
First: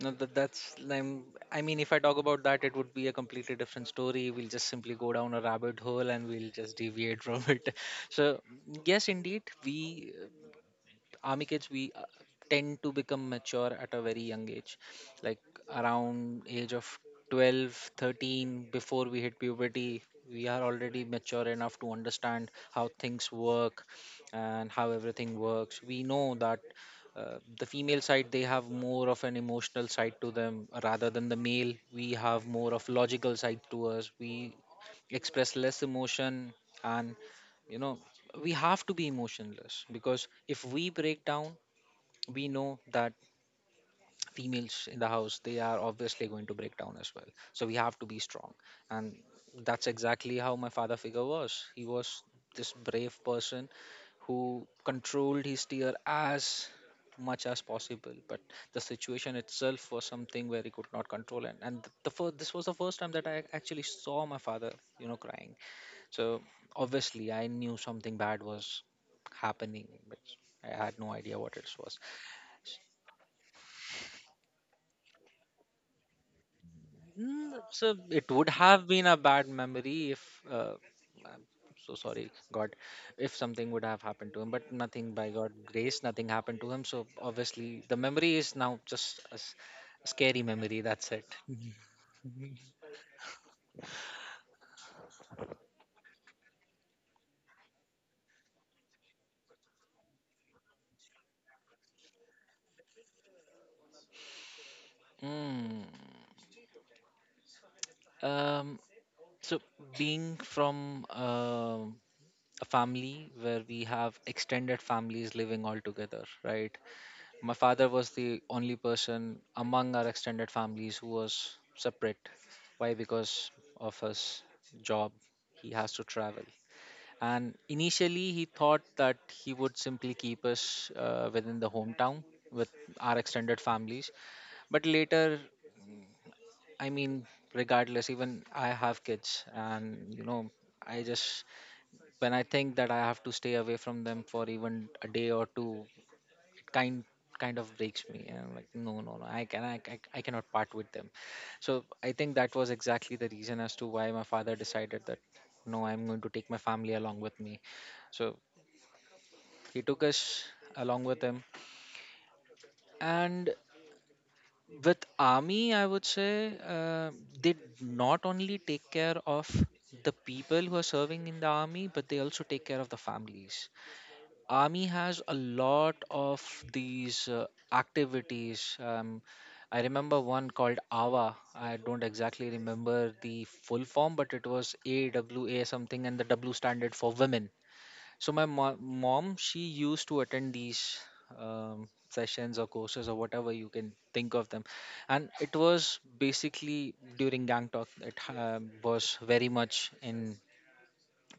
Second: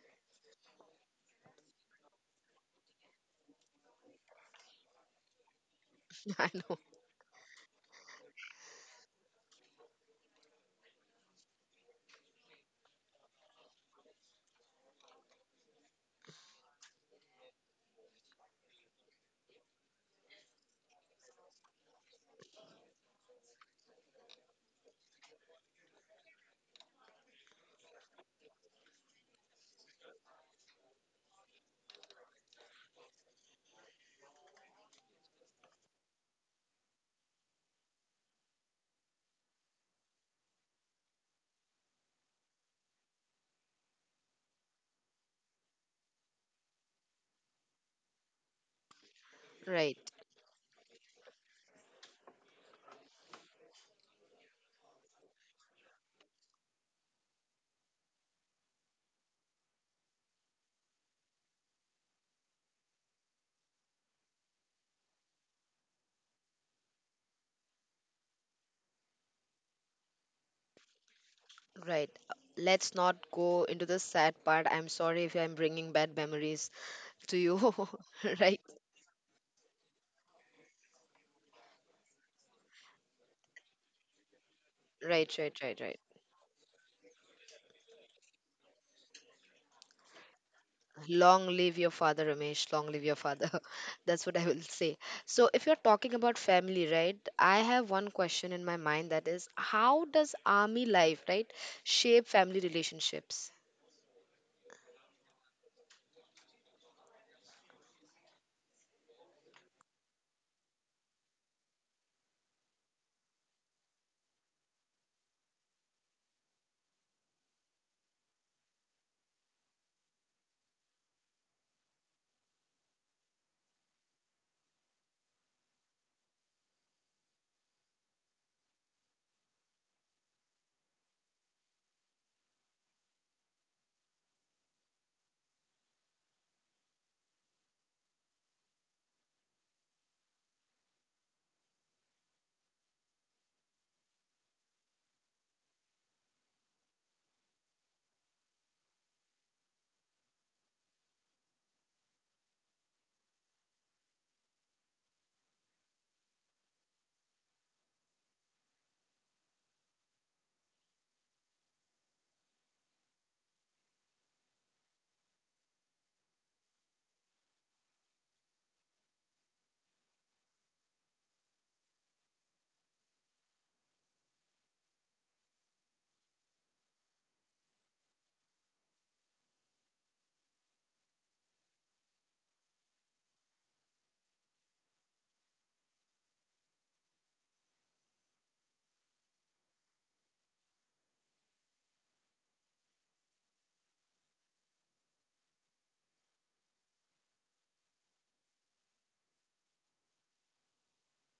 S2: No, that's I mean, if I talk about that, it would be a completely different story. We'll just simply go down a rabbit hole and
S1: I
S2: we'll just
S1: know,
S2: deviate from it. So, yes, indeed, we army kids, we tend to become mature at a very young age, like around age of 12, 13, before we hit puberty. We are already mature enough to understand how things work, and how everything works. We know that, the female side, they have more of an emotional side to them rather than the male. We have more of logical side to us. We express less emotion, and, you know we have to be emotionless, because if we break down, we know that females in the house, they are obviously going to break down as well, so we have to be strong. And that's
S1: right.
S2: exactly how my father figure was. He was this brave person who controlled his tear as much as possible, but the situation itself was something where he could not control. And the first this was the first time that I actually saw my father, crying. So obviously I knew something bad was happening, but I had no idea what it was.
S1: Right, let's not go into the sad part. I'm sorry if I'm bringing bad memories to you.
S2: So it would
S1: Right,
S2: have been a bad memory if, uh, so sorry, God, if something would have happened to him, but nothing, by
S1: right,
S2: God
S1: right, right, right.
S2: grace, nothing happened to him. So obviously the memory is now just a scary memory. That's it.
S1: Long live your father, Ramesh. Long live your father. That's what I will say. So, if you're talking about family, right, I have one question in my mind that is, how does army life, right, shape family relationships?
S2: Mm. Um, so being from a family where we have extended families living all together, right? My father was the only person among our extended families who was separate. Why? Because of his job, he has to travel. And initially, he thought that he would simply keep us within the hometown with our extended families. But later, I mean, regardless, even I have kids, and, you know, I just, when I think that I have to stay away from them for even a day or two, kind kind of breaks me, and I'm like, "No, no, no, I cannot part with them." So I think that was exactly the reason as to why my father decided that, "No, I'm going to take my family along with me." So he took us along with him. And with army, I would say, they not only take care of the people who are serving in the army, but they also take care of the families. Army has a lot of these activities. I remember one called AWA. I don't exactly remember the full form, but it was AWA something, and the W standard for women. So my mom, she used to attend these sessions or courses or whatever you can think of them, and it was basically during Gang Talk. It was very much in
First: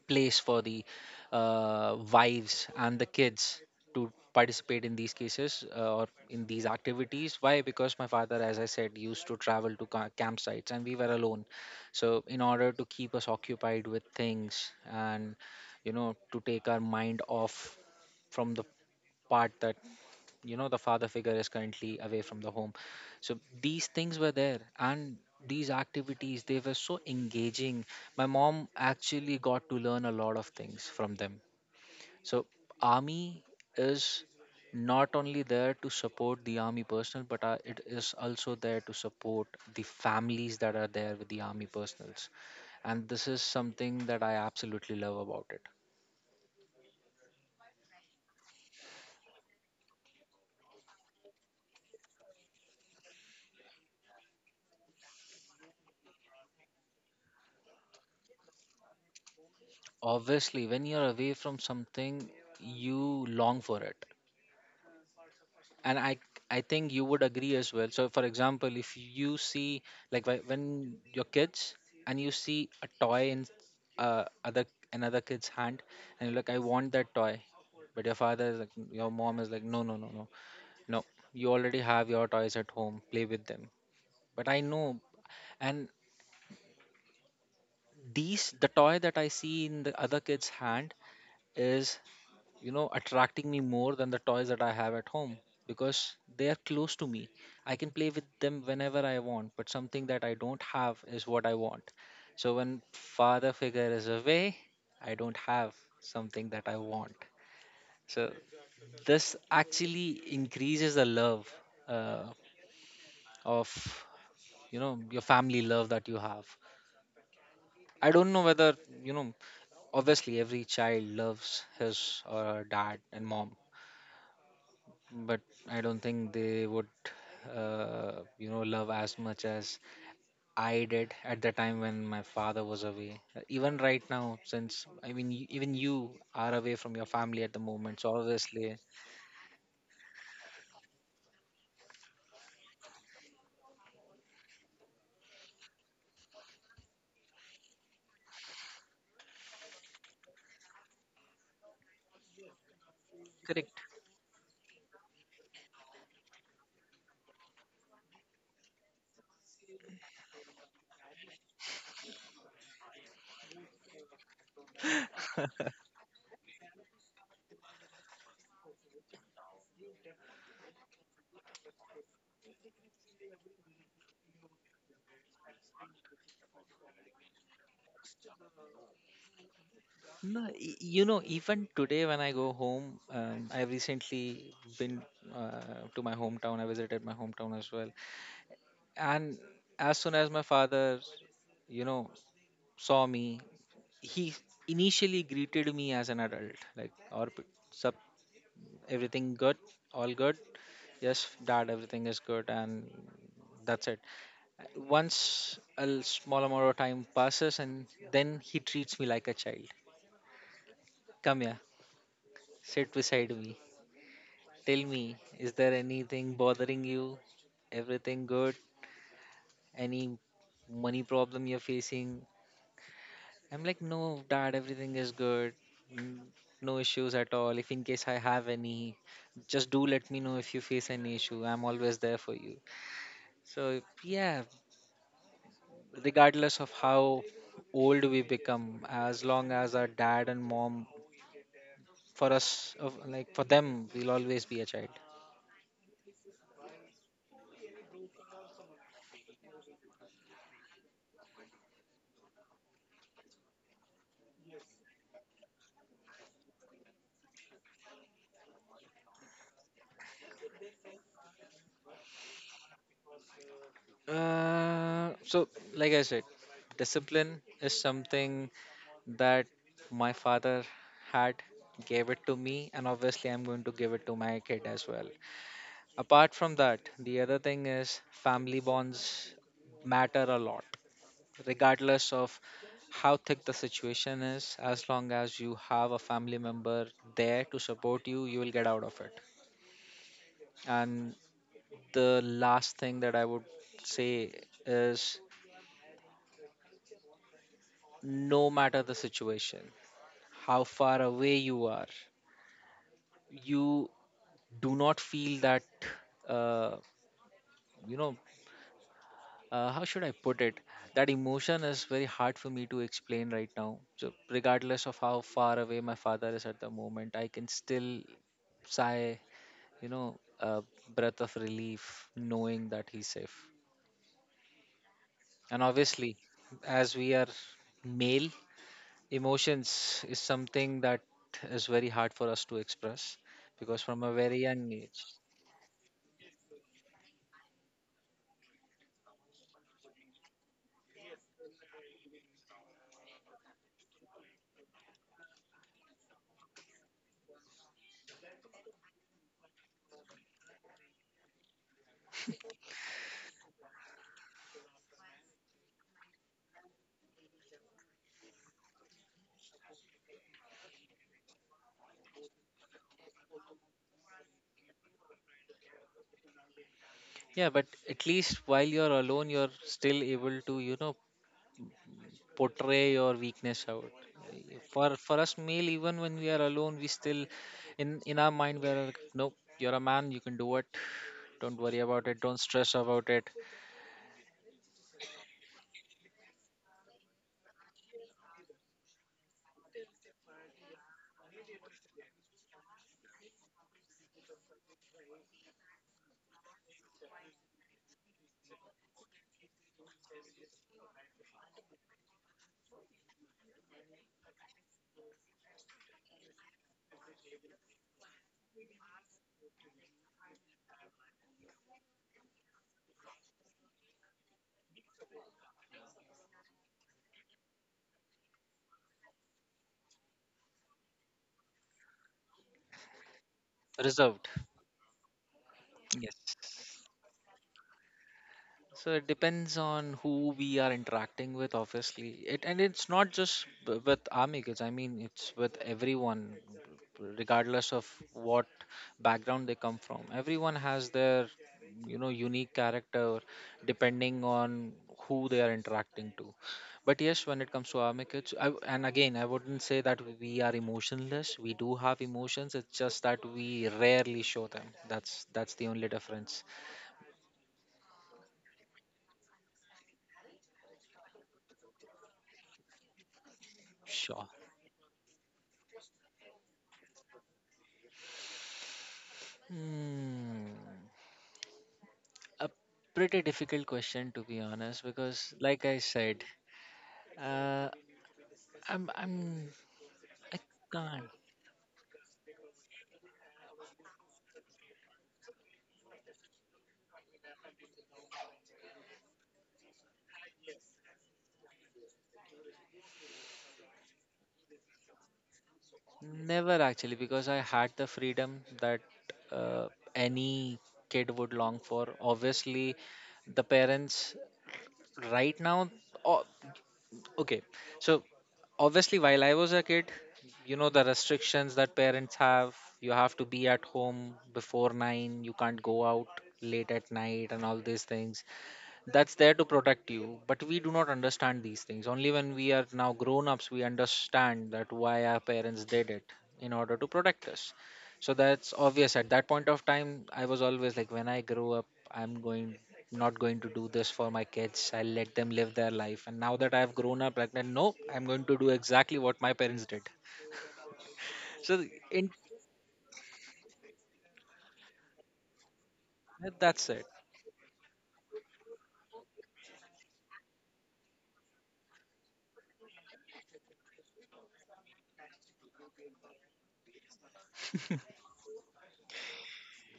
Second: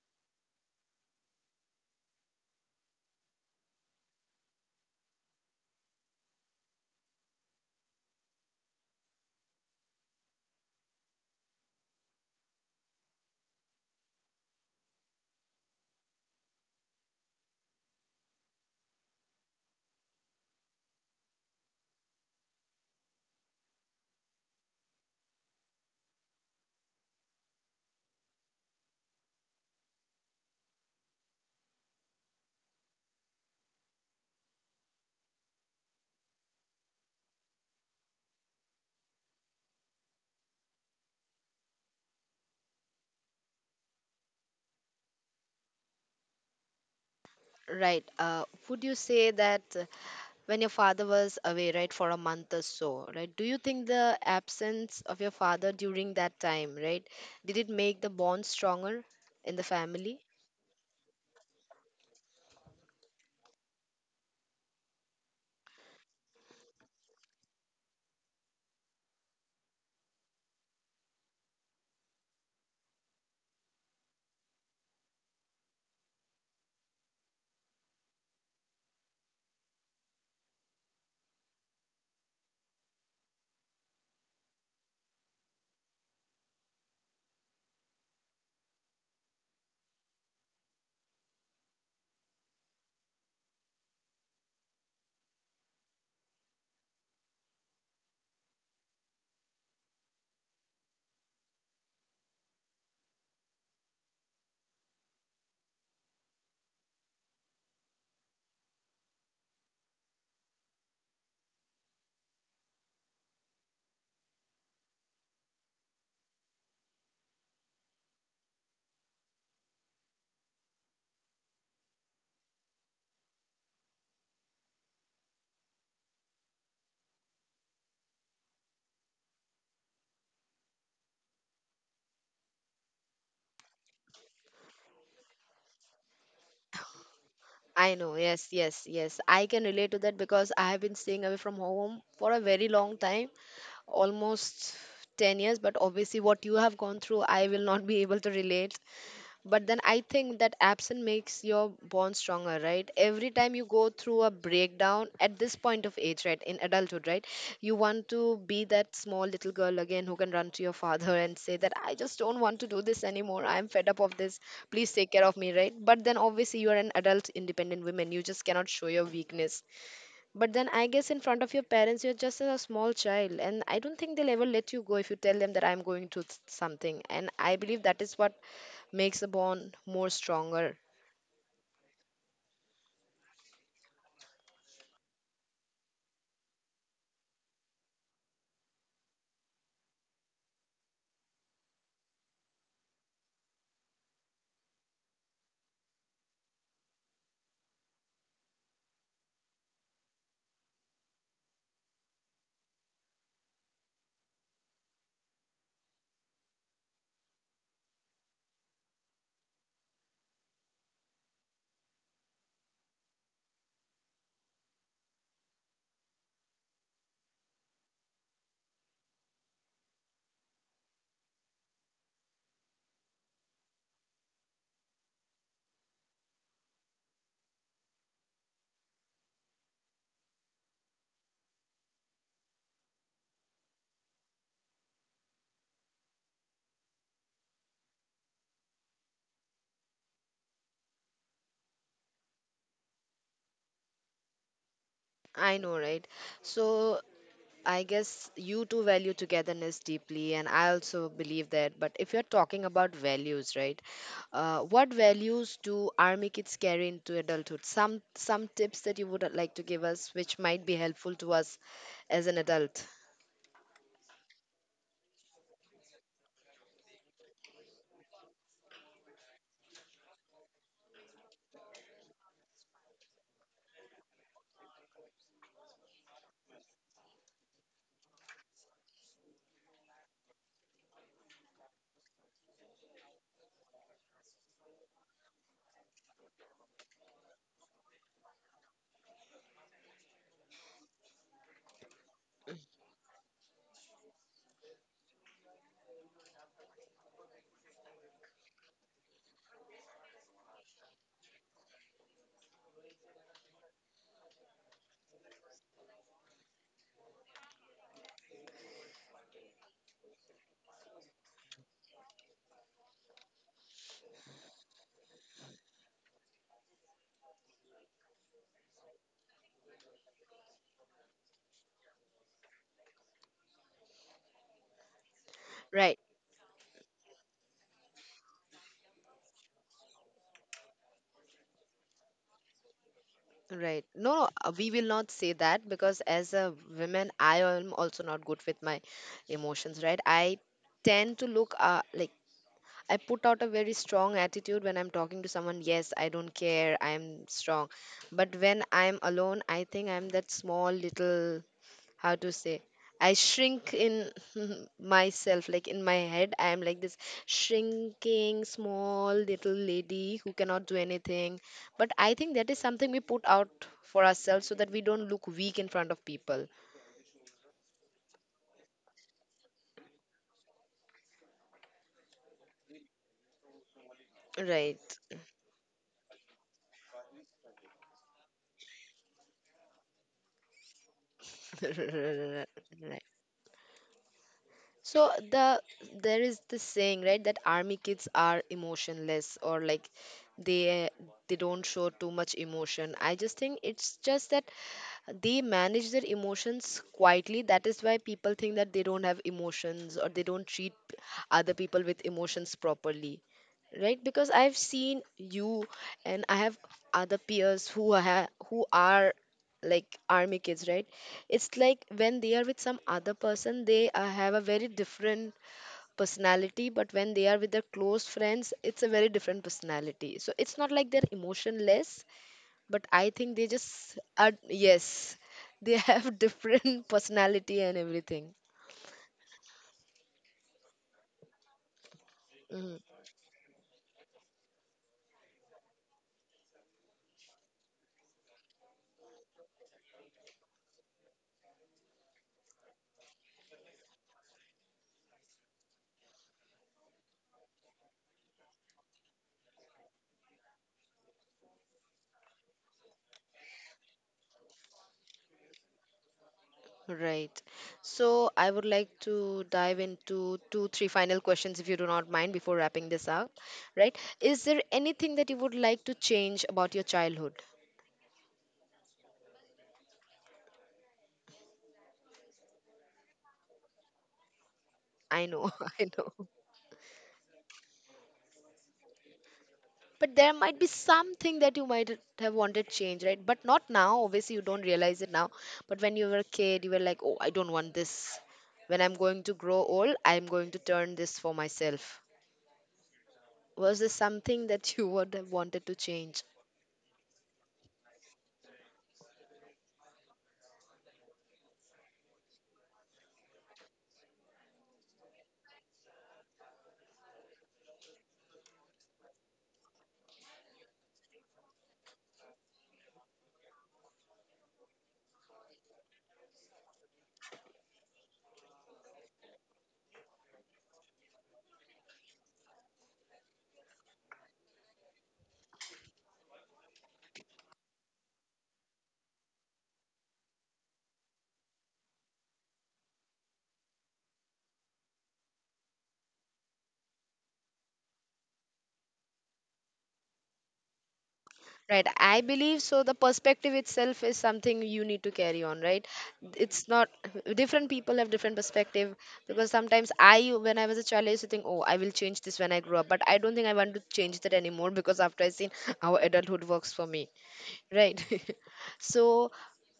S2: place for the wives and the kids to participate in these cases, or in these activities. Why? Because my father, as I said, used to travel to campsites and we were alone. So in order to keep us occupied with things, and, to take our mind off from the part that, the father figure is currently away from the home, so these things were there. And these activities, they were so engaging. My mom actually got to learn a lot of things from them. So army is not only there to support the army personnel, but it is also there to support the families that are there with the army personnels. And this is something that I absolutely love about it.
S1: Right. Would you say that when your father was away, right, for a month or so, right, do you think the absence of your father during that time, right, did it make the bond stronger in the family?
S2: Obviously when you're away from something, you long for it, and I think you would agree as well. So for example, if you see, like, when your kids, and you see a toy in other another kid's hand, and you're like, "I want that toy." But your mom is like, "No, no, no, no, no, you already have your toys at home, play with them." "But I know, and the toy that I see in the other kid's hand is, attracting me more than the toys that I have at home, because they are close to me. I can play with them whenever I want, but something that I don't have is what I want." So when father figure is away, I don't have something that I want. So this actually increases the love, uh, of your family love that you have. I don't know whether, you know obviously every child loves his or her dad and mom, but I don't think they would, uh, love as much as I did at the time when my father was away. Even right now, since, I mean, even you are away from your family at the
S1: I
S2: moment,
S1: know,
S2: so
S1: yes,
S2: obviously.
S1: yes, yes. I can relate to that because I have been staying away from home for a very long time, almost 10 years. But obviously, what you have gone through, I will not be able to relate. But then I think that absence makes your bond stronger, right? Every time you
S2: Correct.
S1: go through a breakdown at this point of age, right, in adulthood, right, you want to be that small little girl again who can run to your father and say that I just don't want to do this anymore, I'm fed up of this, please take care of me, right? But then obviously you're an adult independent woman, you just cannot show your weakness. But then I guess in front of your parents, you're just a small child, and I don't think they'll ever let you go if you tell them that I'm going to something. And I believe that is what makes a bond more
S2: No,
S1: stronger.
S2: even today when I go home, I've recently been, to my hometown. I visited my hometown as well, and as soon as my father, you know, saw me he initially greeted me as an adult, like, or p- sup, everything good, all good. Yes dad, everything is good and that's it. Once a l- small amount of time passes and then he treats me like a child. Come here, sit beside me, tell me, is there anything bothering you, everything good, any money problem you're facing? I'm like, no, dad, everything is good. n- No issues at all. If in case I have any, just do let me know if you face any issue. I'm always there for you. So, yeah, regardless of how old we become, as long as our dad and mom, for us, like for them, we'll always be a child.
S1: I know, right? So I guess you two value togetherness deeply, and I also believe that. But if you're talking about values, right? What values do army kids carry into adulthood? Some tips that you would like to give us, which might be helpful to us as an adult,
S2: So, like I said, discipline is something that my father had gave it to me, and obviously I'm going to give it to my kid as well. Apart from that, the other thing is family bonds matter a lot. Regardless of how thick the situation is, as long as you have a family member there to support you, you will get out of it. And the last thing that I would say is, no matter the situation, how far away you are, you do not feel that, uh, you know how should I put it, that emotion is very hard for me to explain right now. So regardless of how far away my father is at the moment, I can still sigh, you know, a breath of relief knowing that he's safe. And
S1: right?
S2: obviously, as we are male, emotions is something that is very hard for us to express, because
S1: Right.
S2: from a
S1: No, no,
S2: very
S1: we
S2: young
S1: will
S2: age.
S1: not say that because as a woman, I am also not good with my emotions, right? I tend to look like I put out a very strong attitude when I'm talking to someone. Yes, I don't care. I'm strong. But when I'm alone, I think I'm that small little how to say I shrink in myself. Like in my head I am like this shrinking small little lady who cannot do anything, but I think that is something we put out for ourselves so that we don't look weak in front of people.
S2: Yeah, but at least while you're alone, you're still able to, you know, portray your weakness out. For
S1: Right.
S2: us male, even when we are alone, we still, in our mind, we're like, nope, you're a man, you can do it. Don't worry about it. Don't stress
S1: Right.
S2: about it.
S1: So there is this saying, right, that army kids are emotionless, or like they they don't show too much emotion. I just think it's just that they manage their emotions quietly. That is why people think that they don't have emotions, or they don't treat other people with emotions properly, right? Because I've seen you, and I have other peers who who are like army kids, right? It's like when they are with some other person, they have a very different personality, but when they are with their close friends, it's a very different personality. So it's not like they're emotionless, but I think they just
S2: Reserved.
S1: are, yes, they
S2: Yes.
S1: have different personality and everything.
S2: So it depends on who we are interacting with, obviously. It and
S1: Mhm.
S2: it's not just with army kids. I mean, it's with everyone, regardless of what background they come from. Everyone has their, you know, unique character, depending on who they are interacting to. But yes, when it comes to army kids, I, and again, I wouldn't say that we are emotionless. We do have emotions. It's just that we rarely show them. That's the only difference.
S1: Right. So I would like to dive into two, three final questions, if you do not mind, before wrapping this up. Right?
S2: Sure.
S1: Is there anything that you would like to change about your childhood?
S2: Hmm, a pretty difficult question, to be honest,
S1: I
S2: because
S1: know,
S2: like I
S1: I
S2: said,
S1: know.
S2: uh, I'm
S1: But there
S2: I
S1: might be
S2: can't,
S1: something that you might have wanted change, right? But not now. Obviously, you don't realize it now. But when you were a kid, you were like, oh, I don't want this. When I'm going to grow old, I'm going to turn this for myself. Was there something that you would have wanted to change?
S2: never actually, because I had the freedom that, uh, any kid would long for. Obviously, the parents right now. o- Okay, so obviously, while I was a kid, you know, the restrictions that parents have, you have to be at home before nine, you can't go out late at night, and all these things that's there to protect you. But we do not understand these things. Only when we are now grown ups we understand that why our parents did it, in order to protect us. So that's obvious. At that point of time I was always like, when I grow up, I'm going, not going to do this for my kids, I'll let them live their life. And now that I've grown up, like, no, I'm going to do exactly what my parents did. So
S1: Right,
S2: in,
S1: I believe so. The perspective itself is something you need to carry on, right? It's
S2: that's it.
S1: not different people have different perspective, because sometimes I, when I was a child, I used to think, oh, I will change this when I grow up, but I don't think I want to change that anymore, because after I seen how adulthood works for me, right? So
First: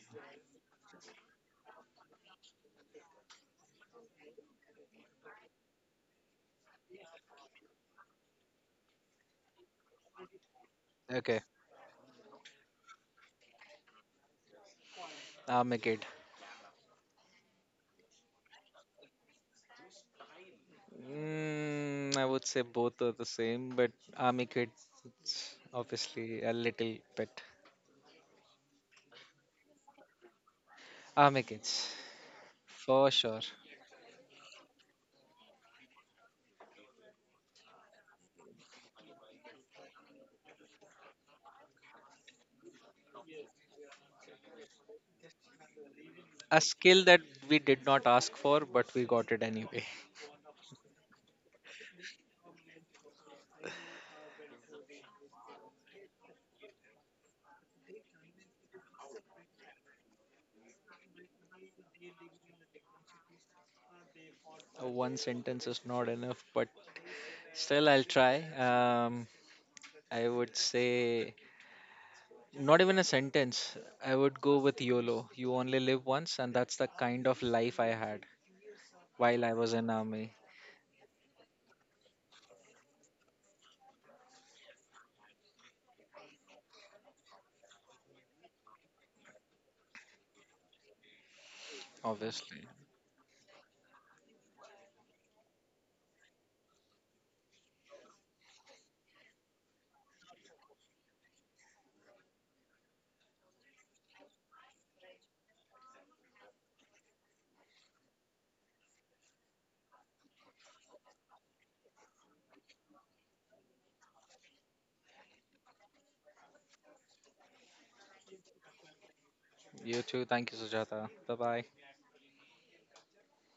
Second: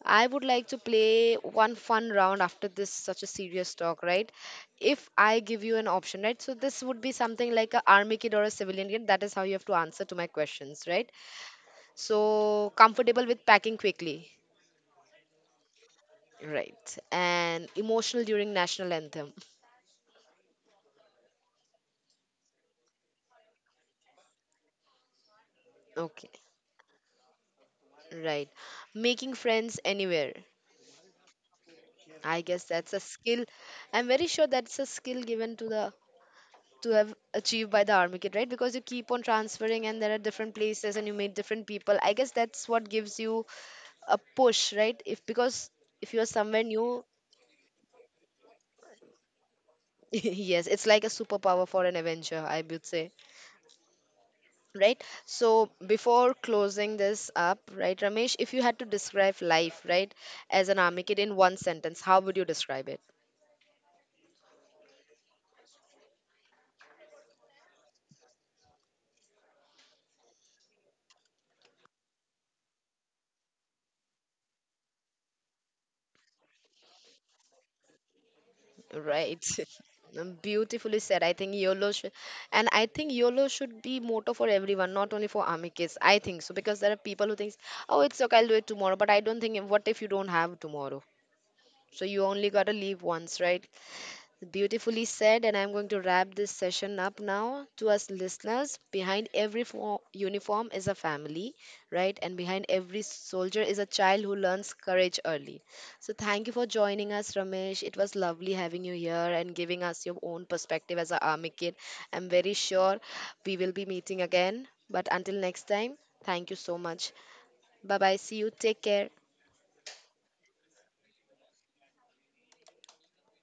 S1: I would like to play one fun round after this such a serious talk, right? If I give you an option, right? So this would be something like a army kid or a civilian kid. That is how you have to answer to my questions, right?
S2: Okay.
S1: So comfortable with packing quickly.
S2: I'm a kid.
S1: Right. And emotional during national anthem.
S2: Mm, I would say both are the same, but army kids,
S1: Okay.
S2: obviously, a little bit.
S1: Right. Making friends anywhere.
S2: Army kids,
S1: I guess that's a
S2: for sure.
S1: skill. I'm very sure that's a skill given to the to have achieved by the army kid, right? Because you keep on transferring and there are different places and you meet different people. I guess that's what gives you a push, right? If because if you're
S2: A
S1: somewhere new,
S2: skill that we did not ask for, but we got it anyway.
S1: yes, it's like a superpower for an Avenger, I would say. Right, so before closing this up, right, Ramesh, if you had to describe life, right, as an army kid in one sentence, how would you describe it?
S2: One sentence is not enough, but still, I'll try. I would say, not even a sentence. I would go with YOLO. You only live once, and that's the kind of life I had
S1: Right.
S2: while I was in army,
S1: Beautifully said. I think YOLO should be motto for everyone, not only for army kids, I think so, because there are people who think, oh, it's okay, I'll do it tomorrow, but I don't think, what if you don't have tomorrow? So you only
S2: obviously.
S1: got to leave once, right? Beautifully said, and I'm going to wrap this session up now. To us listeners, behind every uniform is a family, right? And behind every soldier is a child who learns courage early. So, thank you for joining us, Ramesh. It was lovely having you here and giving us your own perspective as an army kid. I'm very sure we will be meeting again. But until next time, thank you so much. Bye bye. See you. Take care.
S2: You too. Thank you, Sujata. Bye bye.